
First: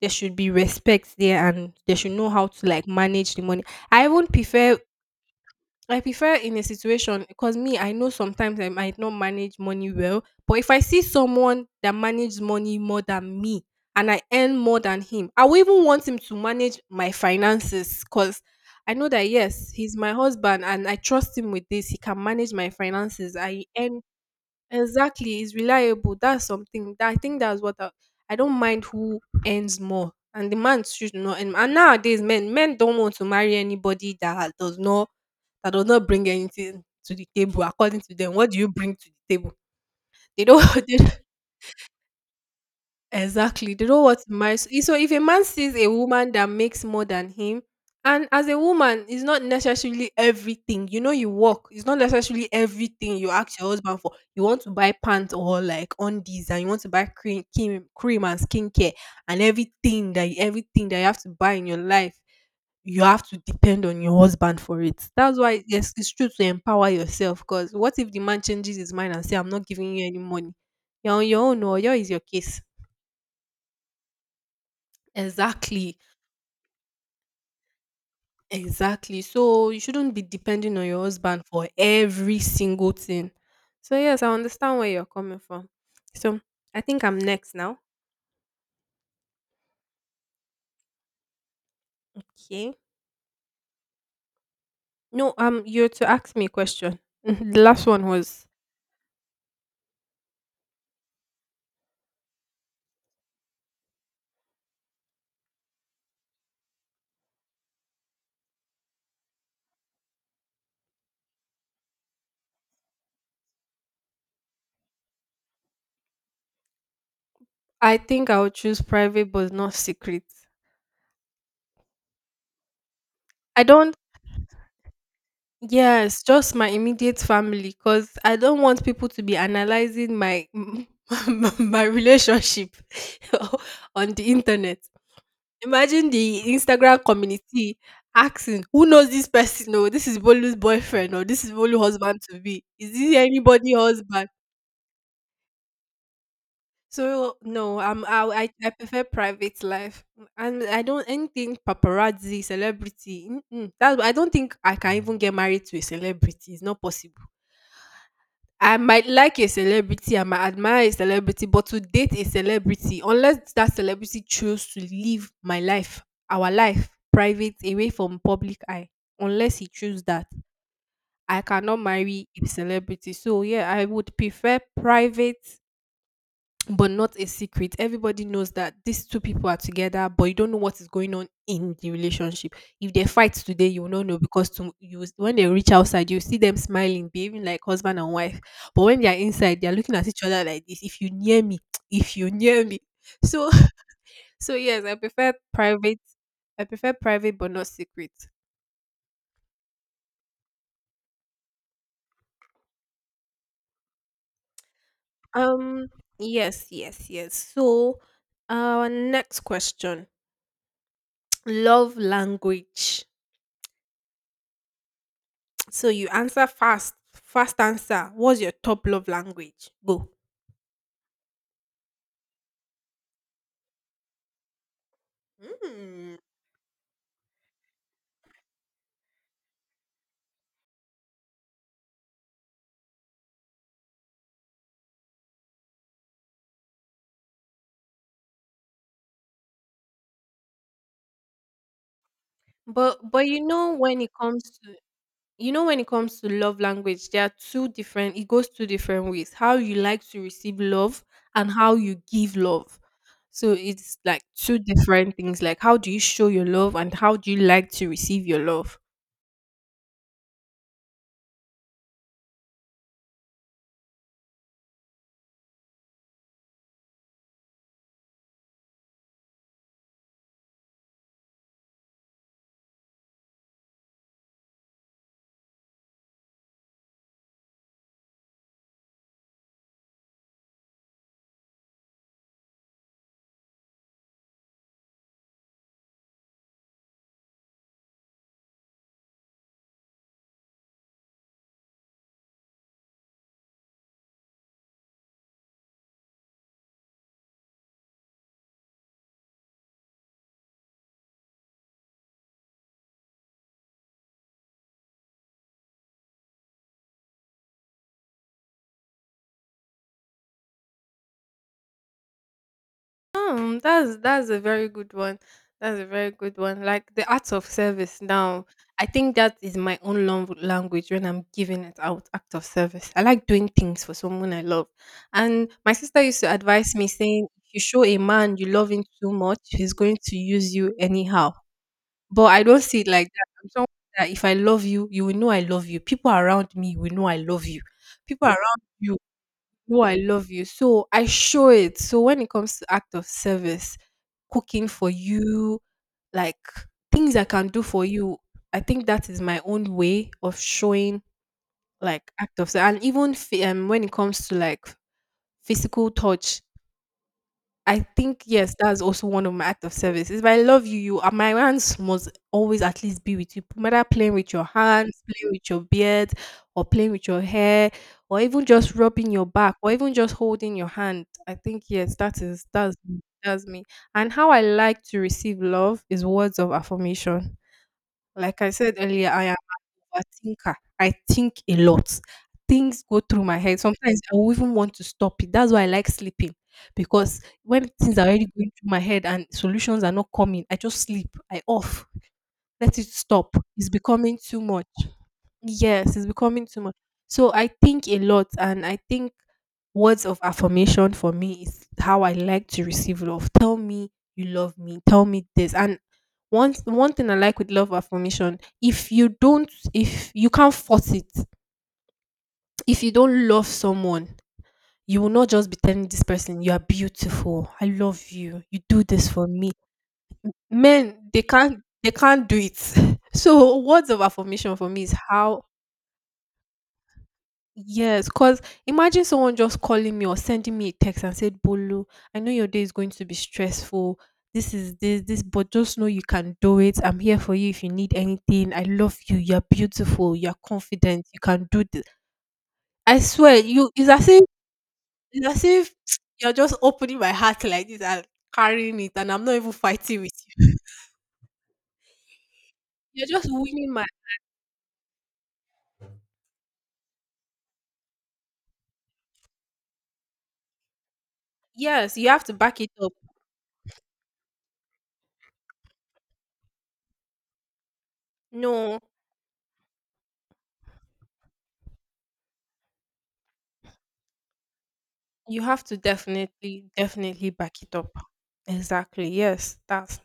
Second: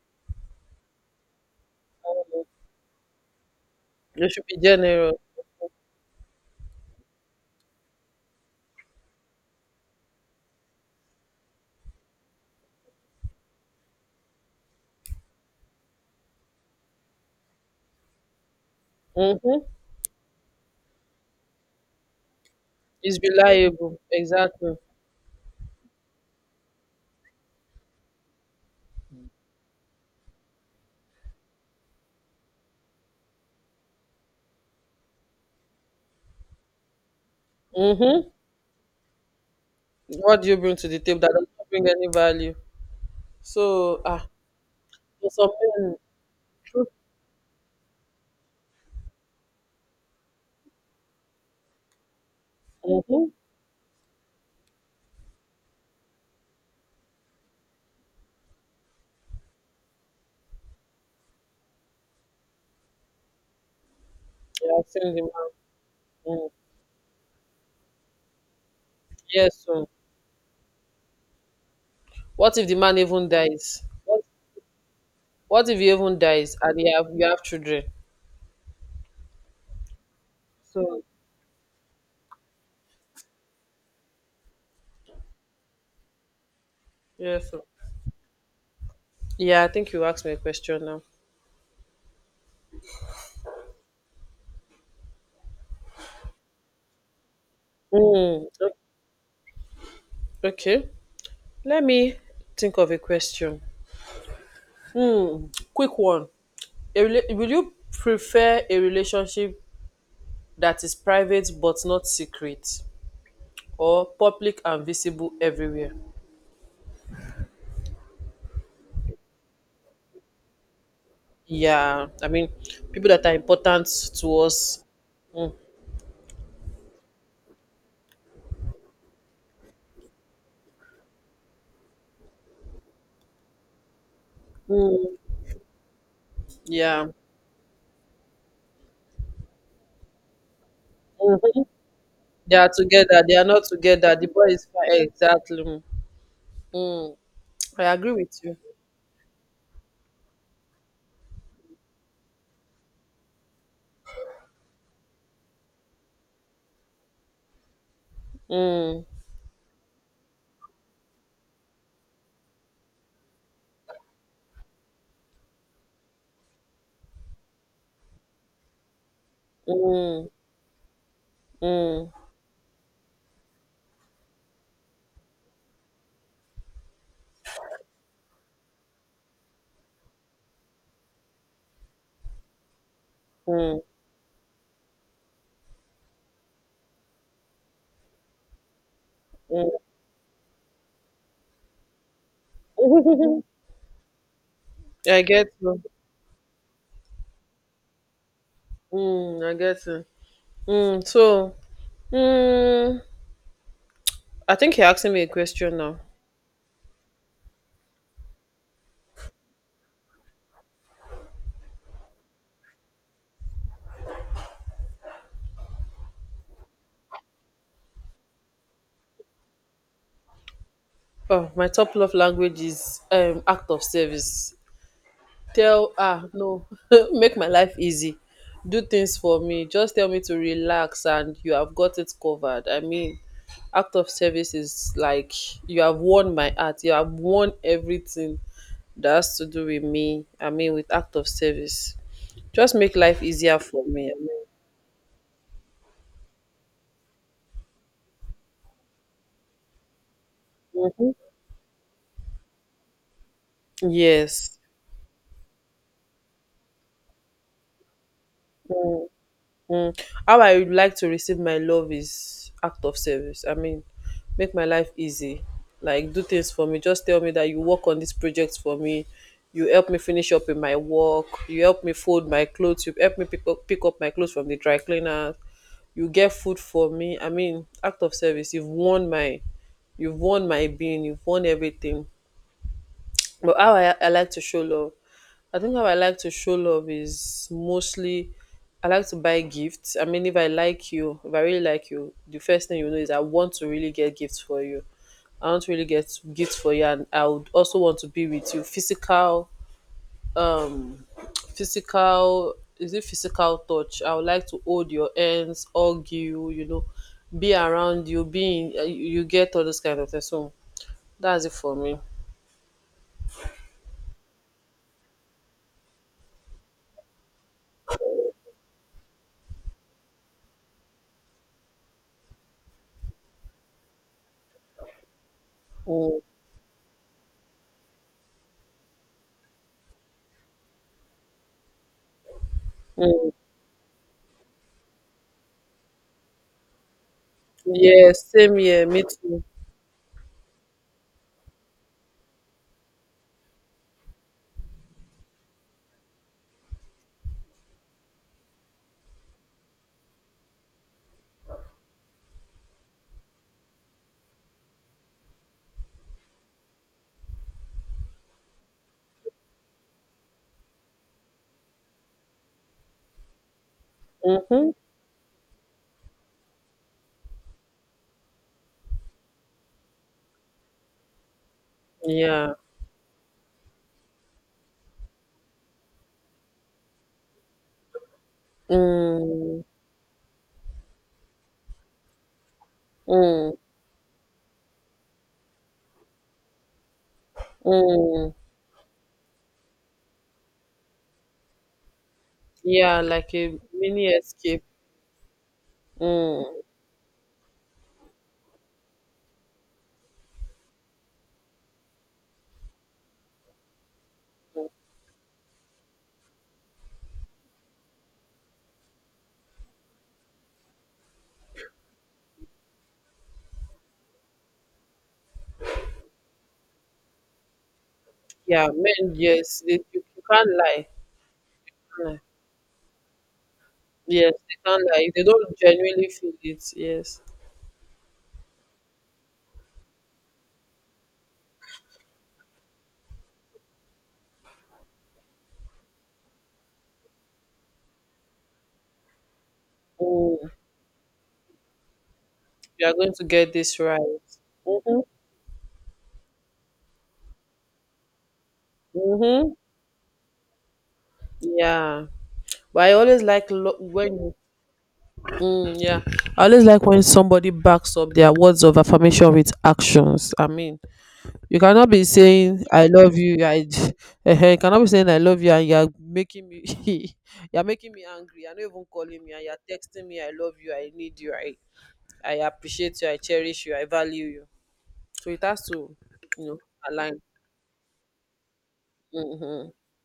there should be respect there, and they should know how to like manage the money. I even
You should be
prefer
general.
I prefer in a situation because me, I know sometimes I might not manage money well, but if I see someone that manages money more than me and I earn more than him, I will even want him to manage my finances because I know that
Mm-hmm.
yes, he's my husband and I trust him with this. He can manage my
It's
finances. I
reliable.
earn
Exactly.
exactly. He's reliable. That's something that I think that's what I, I don't mind who earns more. And the man should not. And, and nowadays, men men don't want to marry anybody that does not that does not bring anything to the table according to
Mm-hmm.
them. What do you bring to the table?
What
They
do you
don't
bring to
they
the
don't-
table that does not bring any value?
exactly. They
So,
don't want
ah,
to marry. So so if a
there's
man sees a
something.
woman that makes more than him, and as a woman, it's not necessarily everything. You know, you work. It's not necessarily everything
Mm-hmm.
you ask your husband for. You want to buy pants or like undies, and you want to buy cream, cream, cream and skincare, and everything that everything that you have to buy in your life you have to depend on your husband
Yeah,
for
I've
it.
seen the
That's why
man.
yes, it's true to
Mm.
empower yourself. Cause what if the man changes his mind and say, "I'm
Yes.
not
So,
giving you any money"? You're on your own, or your is your
what
case.
if the man even dies? What, what if he
Exactly,
even dies and you have you have children?
exactly. So you shouldn't be depending on your
So,
husband for every single thing. So yes, I understand where you're coming from. So I think I'm
yes.
next
So.
now.
Yeah, I think you asked me a question now.
Okay. No, um, you're to ask me a question. The last one was,
Mm, o- okay. Let me think of a question. Hmm, quick one. A rela- will you prefer a relationship that is private but not secret or public and visible everywhere?
I think I would choose private, but not secret.
Yeah, I mean, people that are
I
important
don't.
to us. Mm.
Yes, just my immediate family, cause I don't want people to be analyzing my my relationship on the internet.
Mm.
Imagine the Instagram
Yeah,
community asking, "Who knows this person? No, this is Bolu's boyfriend, or this is
mhm.
Bolu husband to
They
be.
are
Is this
together. They are not
anybody
together. The
husband?"
boy is fine. Exactly. Mm. Mm.
So no,
I
I'm
agree with
I I,
you.
I prefer private life, and I don't anything paparazzi, celebrity. Mm-mm. That I don't think I can even get married to a celebrity. It's not possible. I
Mm.
might like a celebrity, I might admire a celebrity, but to date a celebrity, unless that celebrity chose to live my life, our life, private, away from public eye, unless he choose that,
Mm.
I cannot
Mm.
marry a celebrity. So yeah, I would prefer private but not a secret. Everybody knows that these two people are together, but you don't know what is going on in the relationship. If they fight today,
Mm.
you will not know because to, you when they reach outside, you see them smiling, behaving like husband and wife. But when they are inside, they
Mm.
are looking at each other like this. If you near me, if you near me. So so yes, I
I
prefer
get you.
private. I prefer private but not secret.
Mm. I get you. Mm. So, mm, I think you're asking me a question
Um
now.
yes, yes, yes. So our next question. Love language. So you answer fast. Fast answer. What's your top love language? Go.
Oh, my top love language is um, act of service. Tell
Mm.
ah no, make my life easy. Do things for me. Just tell me to relax, and you have got it covered. I mean, act of service is like you have won my heart. You have won everything that has to do with me. I mean, with act of service, just make
But
life
but you
easier
know
for
when it
me. I
comes
mean,
to you know when it comes to love language, there are two different it goes two different ways. How you like to receive love and how you give love. So it's like
yes.
two different things. Like how do you show your love and how do you like to receive your love?
Mm. How I would like to receive my love is act of service. I mean, make my life easy. Like do things for me. Just tell me that you work on this project for me. You help me finish up in my work. You help me fold my clothes. You help me pick up pick up my clothes from the dry cleaner. You get food for me. I mean, act of service. You've won my you've won my being. You've won everything. But how I, I like to show love, I think how I like to show love is mostly I like to buy gifts. I mean, if I like you, if I really like you, the first thing you know is I want to really get gifts for you. I want to really get gifts for you, and I would also want to be with you. Physical, um, physical, is it physical touch? I would like to hold your hands, hug you, you know, be around you, being you you get all those kind of things. So that's it for me.
Um, that's that's a very good one. That's a very good one. Like the act of service. Now, I think that is my own love language when I'm giving it out. Act of service. I like doing things for someone I love, and my sister used
Mm.
to advise me saying, "If you show a man you love him too much, he's going to use you anyhow." But I don't see it like that. I'm someone that if I love you, you will know I love you. People around me will know I love you.
Yes,
People
same
around
here,
you
me too.
know I love you. So I show it. So when it comes to act of service, cooking for you, like things I can do for you, I think that is my own way of showing like act of service. And even f- um, when it comes to like physical touch, I think yes, that's also one of my acts of service. If I love you, you are my hands must always at least be with you. No matter playing with your
Hmm,
hands, playing with your beard, or playing with your hair, or even just rubbing your back, or even just holding your hand. I think yes, that is
yeah.
that's that's me. And how I like to receive love is words of affirmation. Like I said earlier, I am
Mm,
an overthinker. I think a lot. Things go through my
mm,
head. Sometimes I will even want to stop it. That's why I like sleeping because when things are already
mm.
going through my head and solutions are not coming, I just sleep. I off. Let it
Yeah, like
stop.
a
It's
mini
becoming too
escape.
much. Yes, it's becoming too
Mm.
much. So I think a lot, and I think words of affirmation for me is how I like to receive love. Tell me you love me. Tell me this. And one one thing I like with love affirmation, if you don't, if you can't force it, if you don't love someone, you will not just be telling this person you are beautiful. I love you. You
Yeah,
do this
men,
for me.
yes, they, you, you can't lie.
Men, they can't they
Mm.
can't do it. So words of
Yes, they
affirmation for
can't
me is
lie. If they
how.
don't genuinely feel it, yes.
Yes, because imagine someone just calling me or sending me a text and said, Bolu, I know your day is going to be stressful. This is this, this, but just know you can do it. I'm here for you if you need anything. I love you. You're beautiful. You're
Mm.
confident. You can do this.
You are
I
going to
swear,
get
you
this
it's
right.
as if
Mm-hmm.
it's as if you're just opening my heart like this and carrying it, and I'm not even
Mm-hmm.
fighting with you.
Yeah. But I
You're
always
just
like
winning
lo-
my.
when you, mm, yeah. I always like when somebody backs up their words of affirmation with actions. I mean, you cannot
Yes,
be
you have to back
saying
it
I
up.
love you, I uh you cannot be saying I love you, and you're making me you're making me angry, you're not
No,
even calling me and you're texting me I love you, I need you, i i appreciate you, I cherish you, I value you, so
you
it
have
has
to
to you know
definitely,
align.
definitely back it up. Exactly. Yes,
hmm
that's.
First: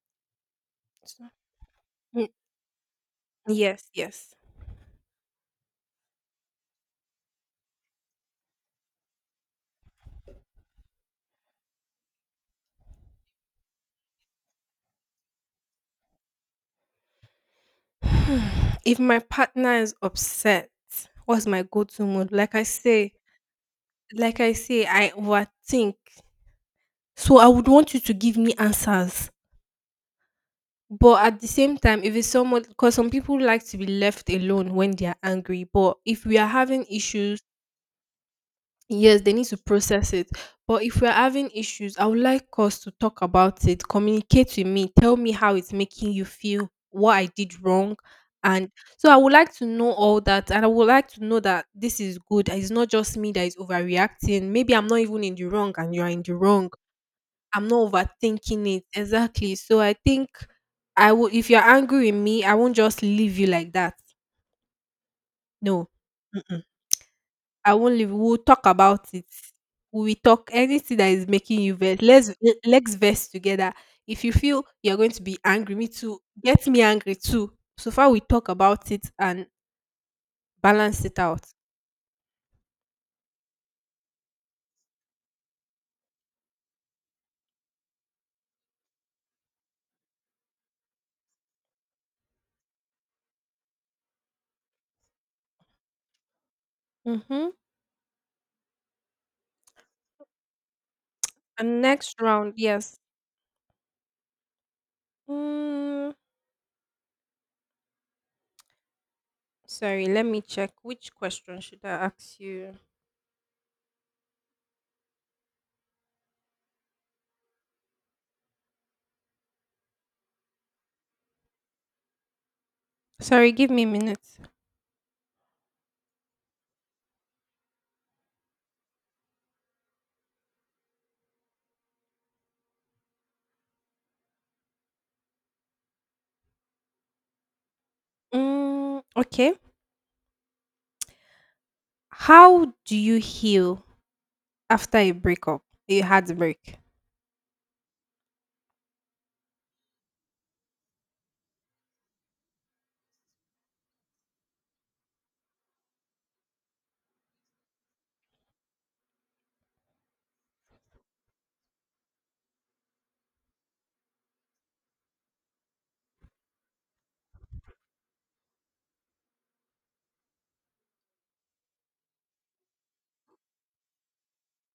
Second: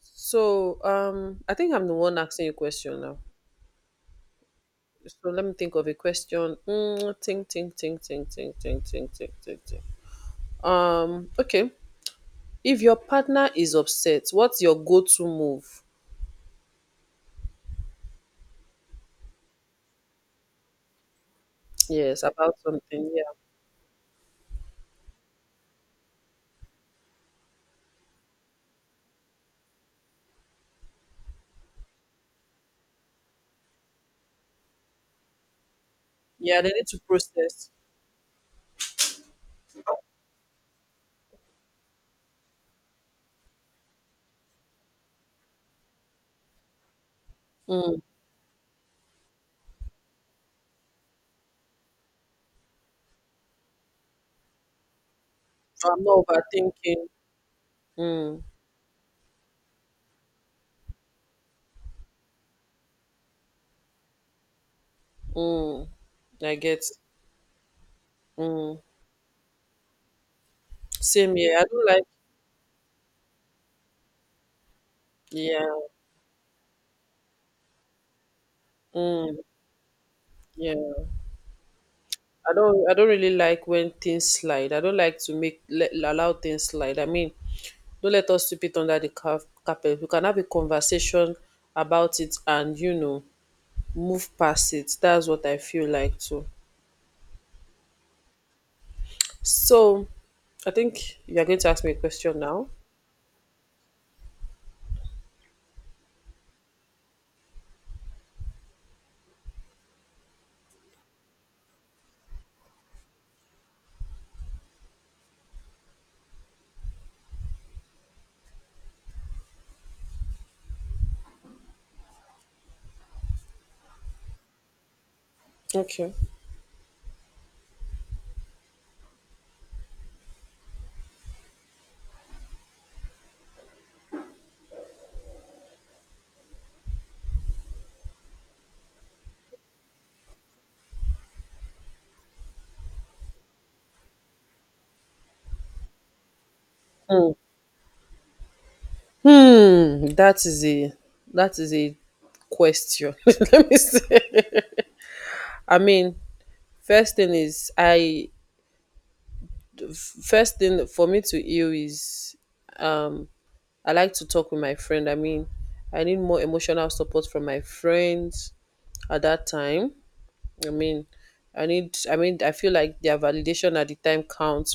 so
So
um I think I'm the one
mm,
asking you question now.
yes, yes,
So let me think of a question, mm, think think think think think think think think think think um okay. If your partner is upset, what's your go-to move?
Hmm, if my partner is upset, what's my go-to
Yes,
mode?
about
Like I
something.
say,
Yeah.
like I say, I overthink. So I would want you to give me answers. But at the same time, if it's someone, because some people like to be left alone when they are angry. But if we are
Yeah, they
having
need to
issues.
process.
Yes, they need to process it. But if we're having issues, I would like us to talk about it, communicate with me, tell me how it's making you feel, what I did wrong.
Mm.
And so I would like to know all that. And I would like to know that this is good. It's not just me that is overreacting. Maybe I'm not even in the wrong and
I'm
you're in
not
the wrong.
overthinking.
I'm not
Mm.
overthinking it. Exactly. So I think I will, if you're angry with me, I won't just leave you like that. No.
Mm. I get.
I won't leave. We'll talk
Mm.
about it. We will talk anything that is
Same here.
making
I
you
don't
vex.
like.
Let's let's vex together. If you feel you're going to be
Yeah.
angry, me too. Get me angry too. So far, we talk about it
Mm.
and balance
Yeah.
it out.
I don't. I don't really like when things slide. I don't like to make let, allow things slide. I mean, don't let us sweep it under the car- carpet. We can have a conversation about it and you know move past it. That's what I feel like too.
Mm-hmm.
So, I think you are going to
And
ask me a
next
question
round,
now.
yes. Mm, sorry, let me check. Which question should I ask you? Sorry, give me a minute.
Okay.
Mm, okay. How do you heal after a breakup, a heartbreak?
Hmm. Hmm, that is a that is a question. Let me say. I mean, first thing is I first thing for me to heal is um I like to talk with my friend. I mean, I need more emotional support from my friends at that time. I mean, I need I mean, I feel like their validation at the time counts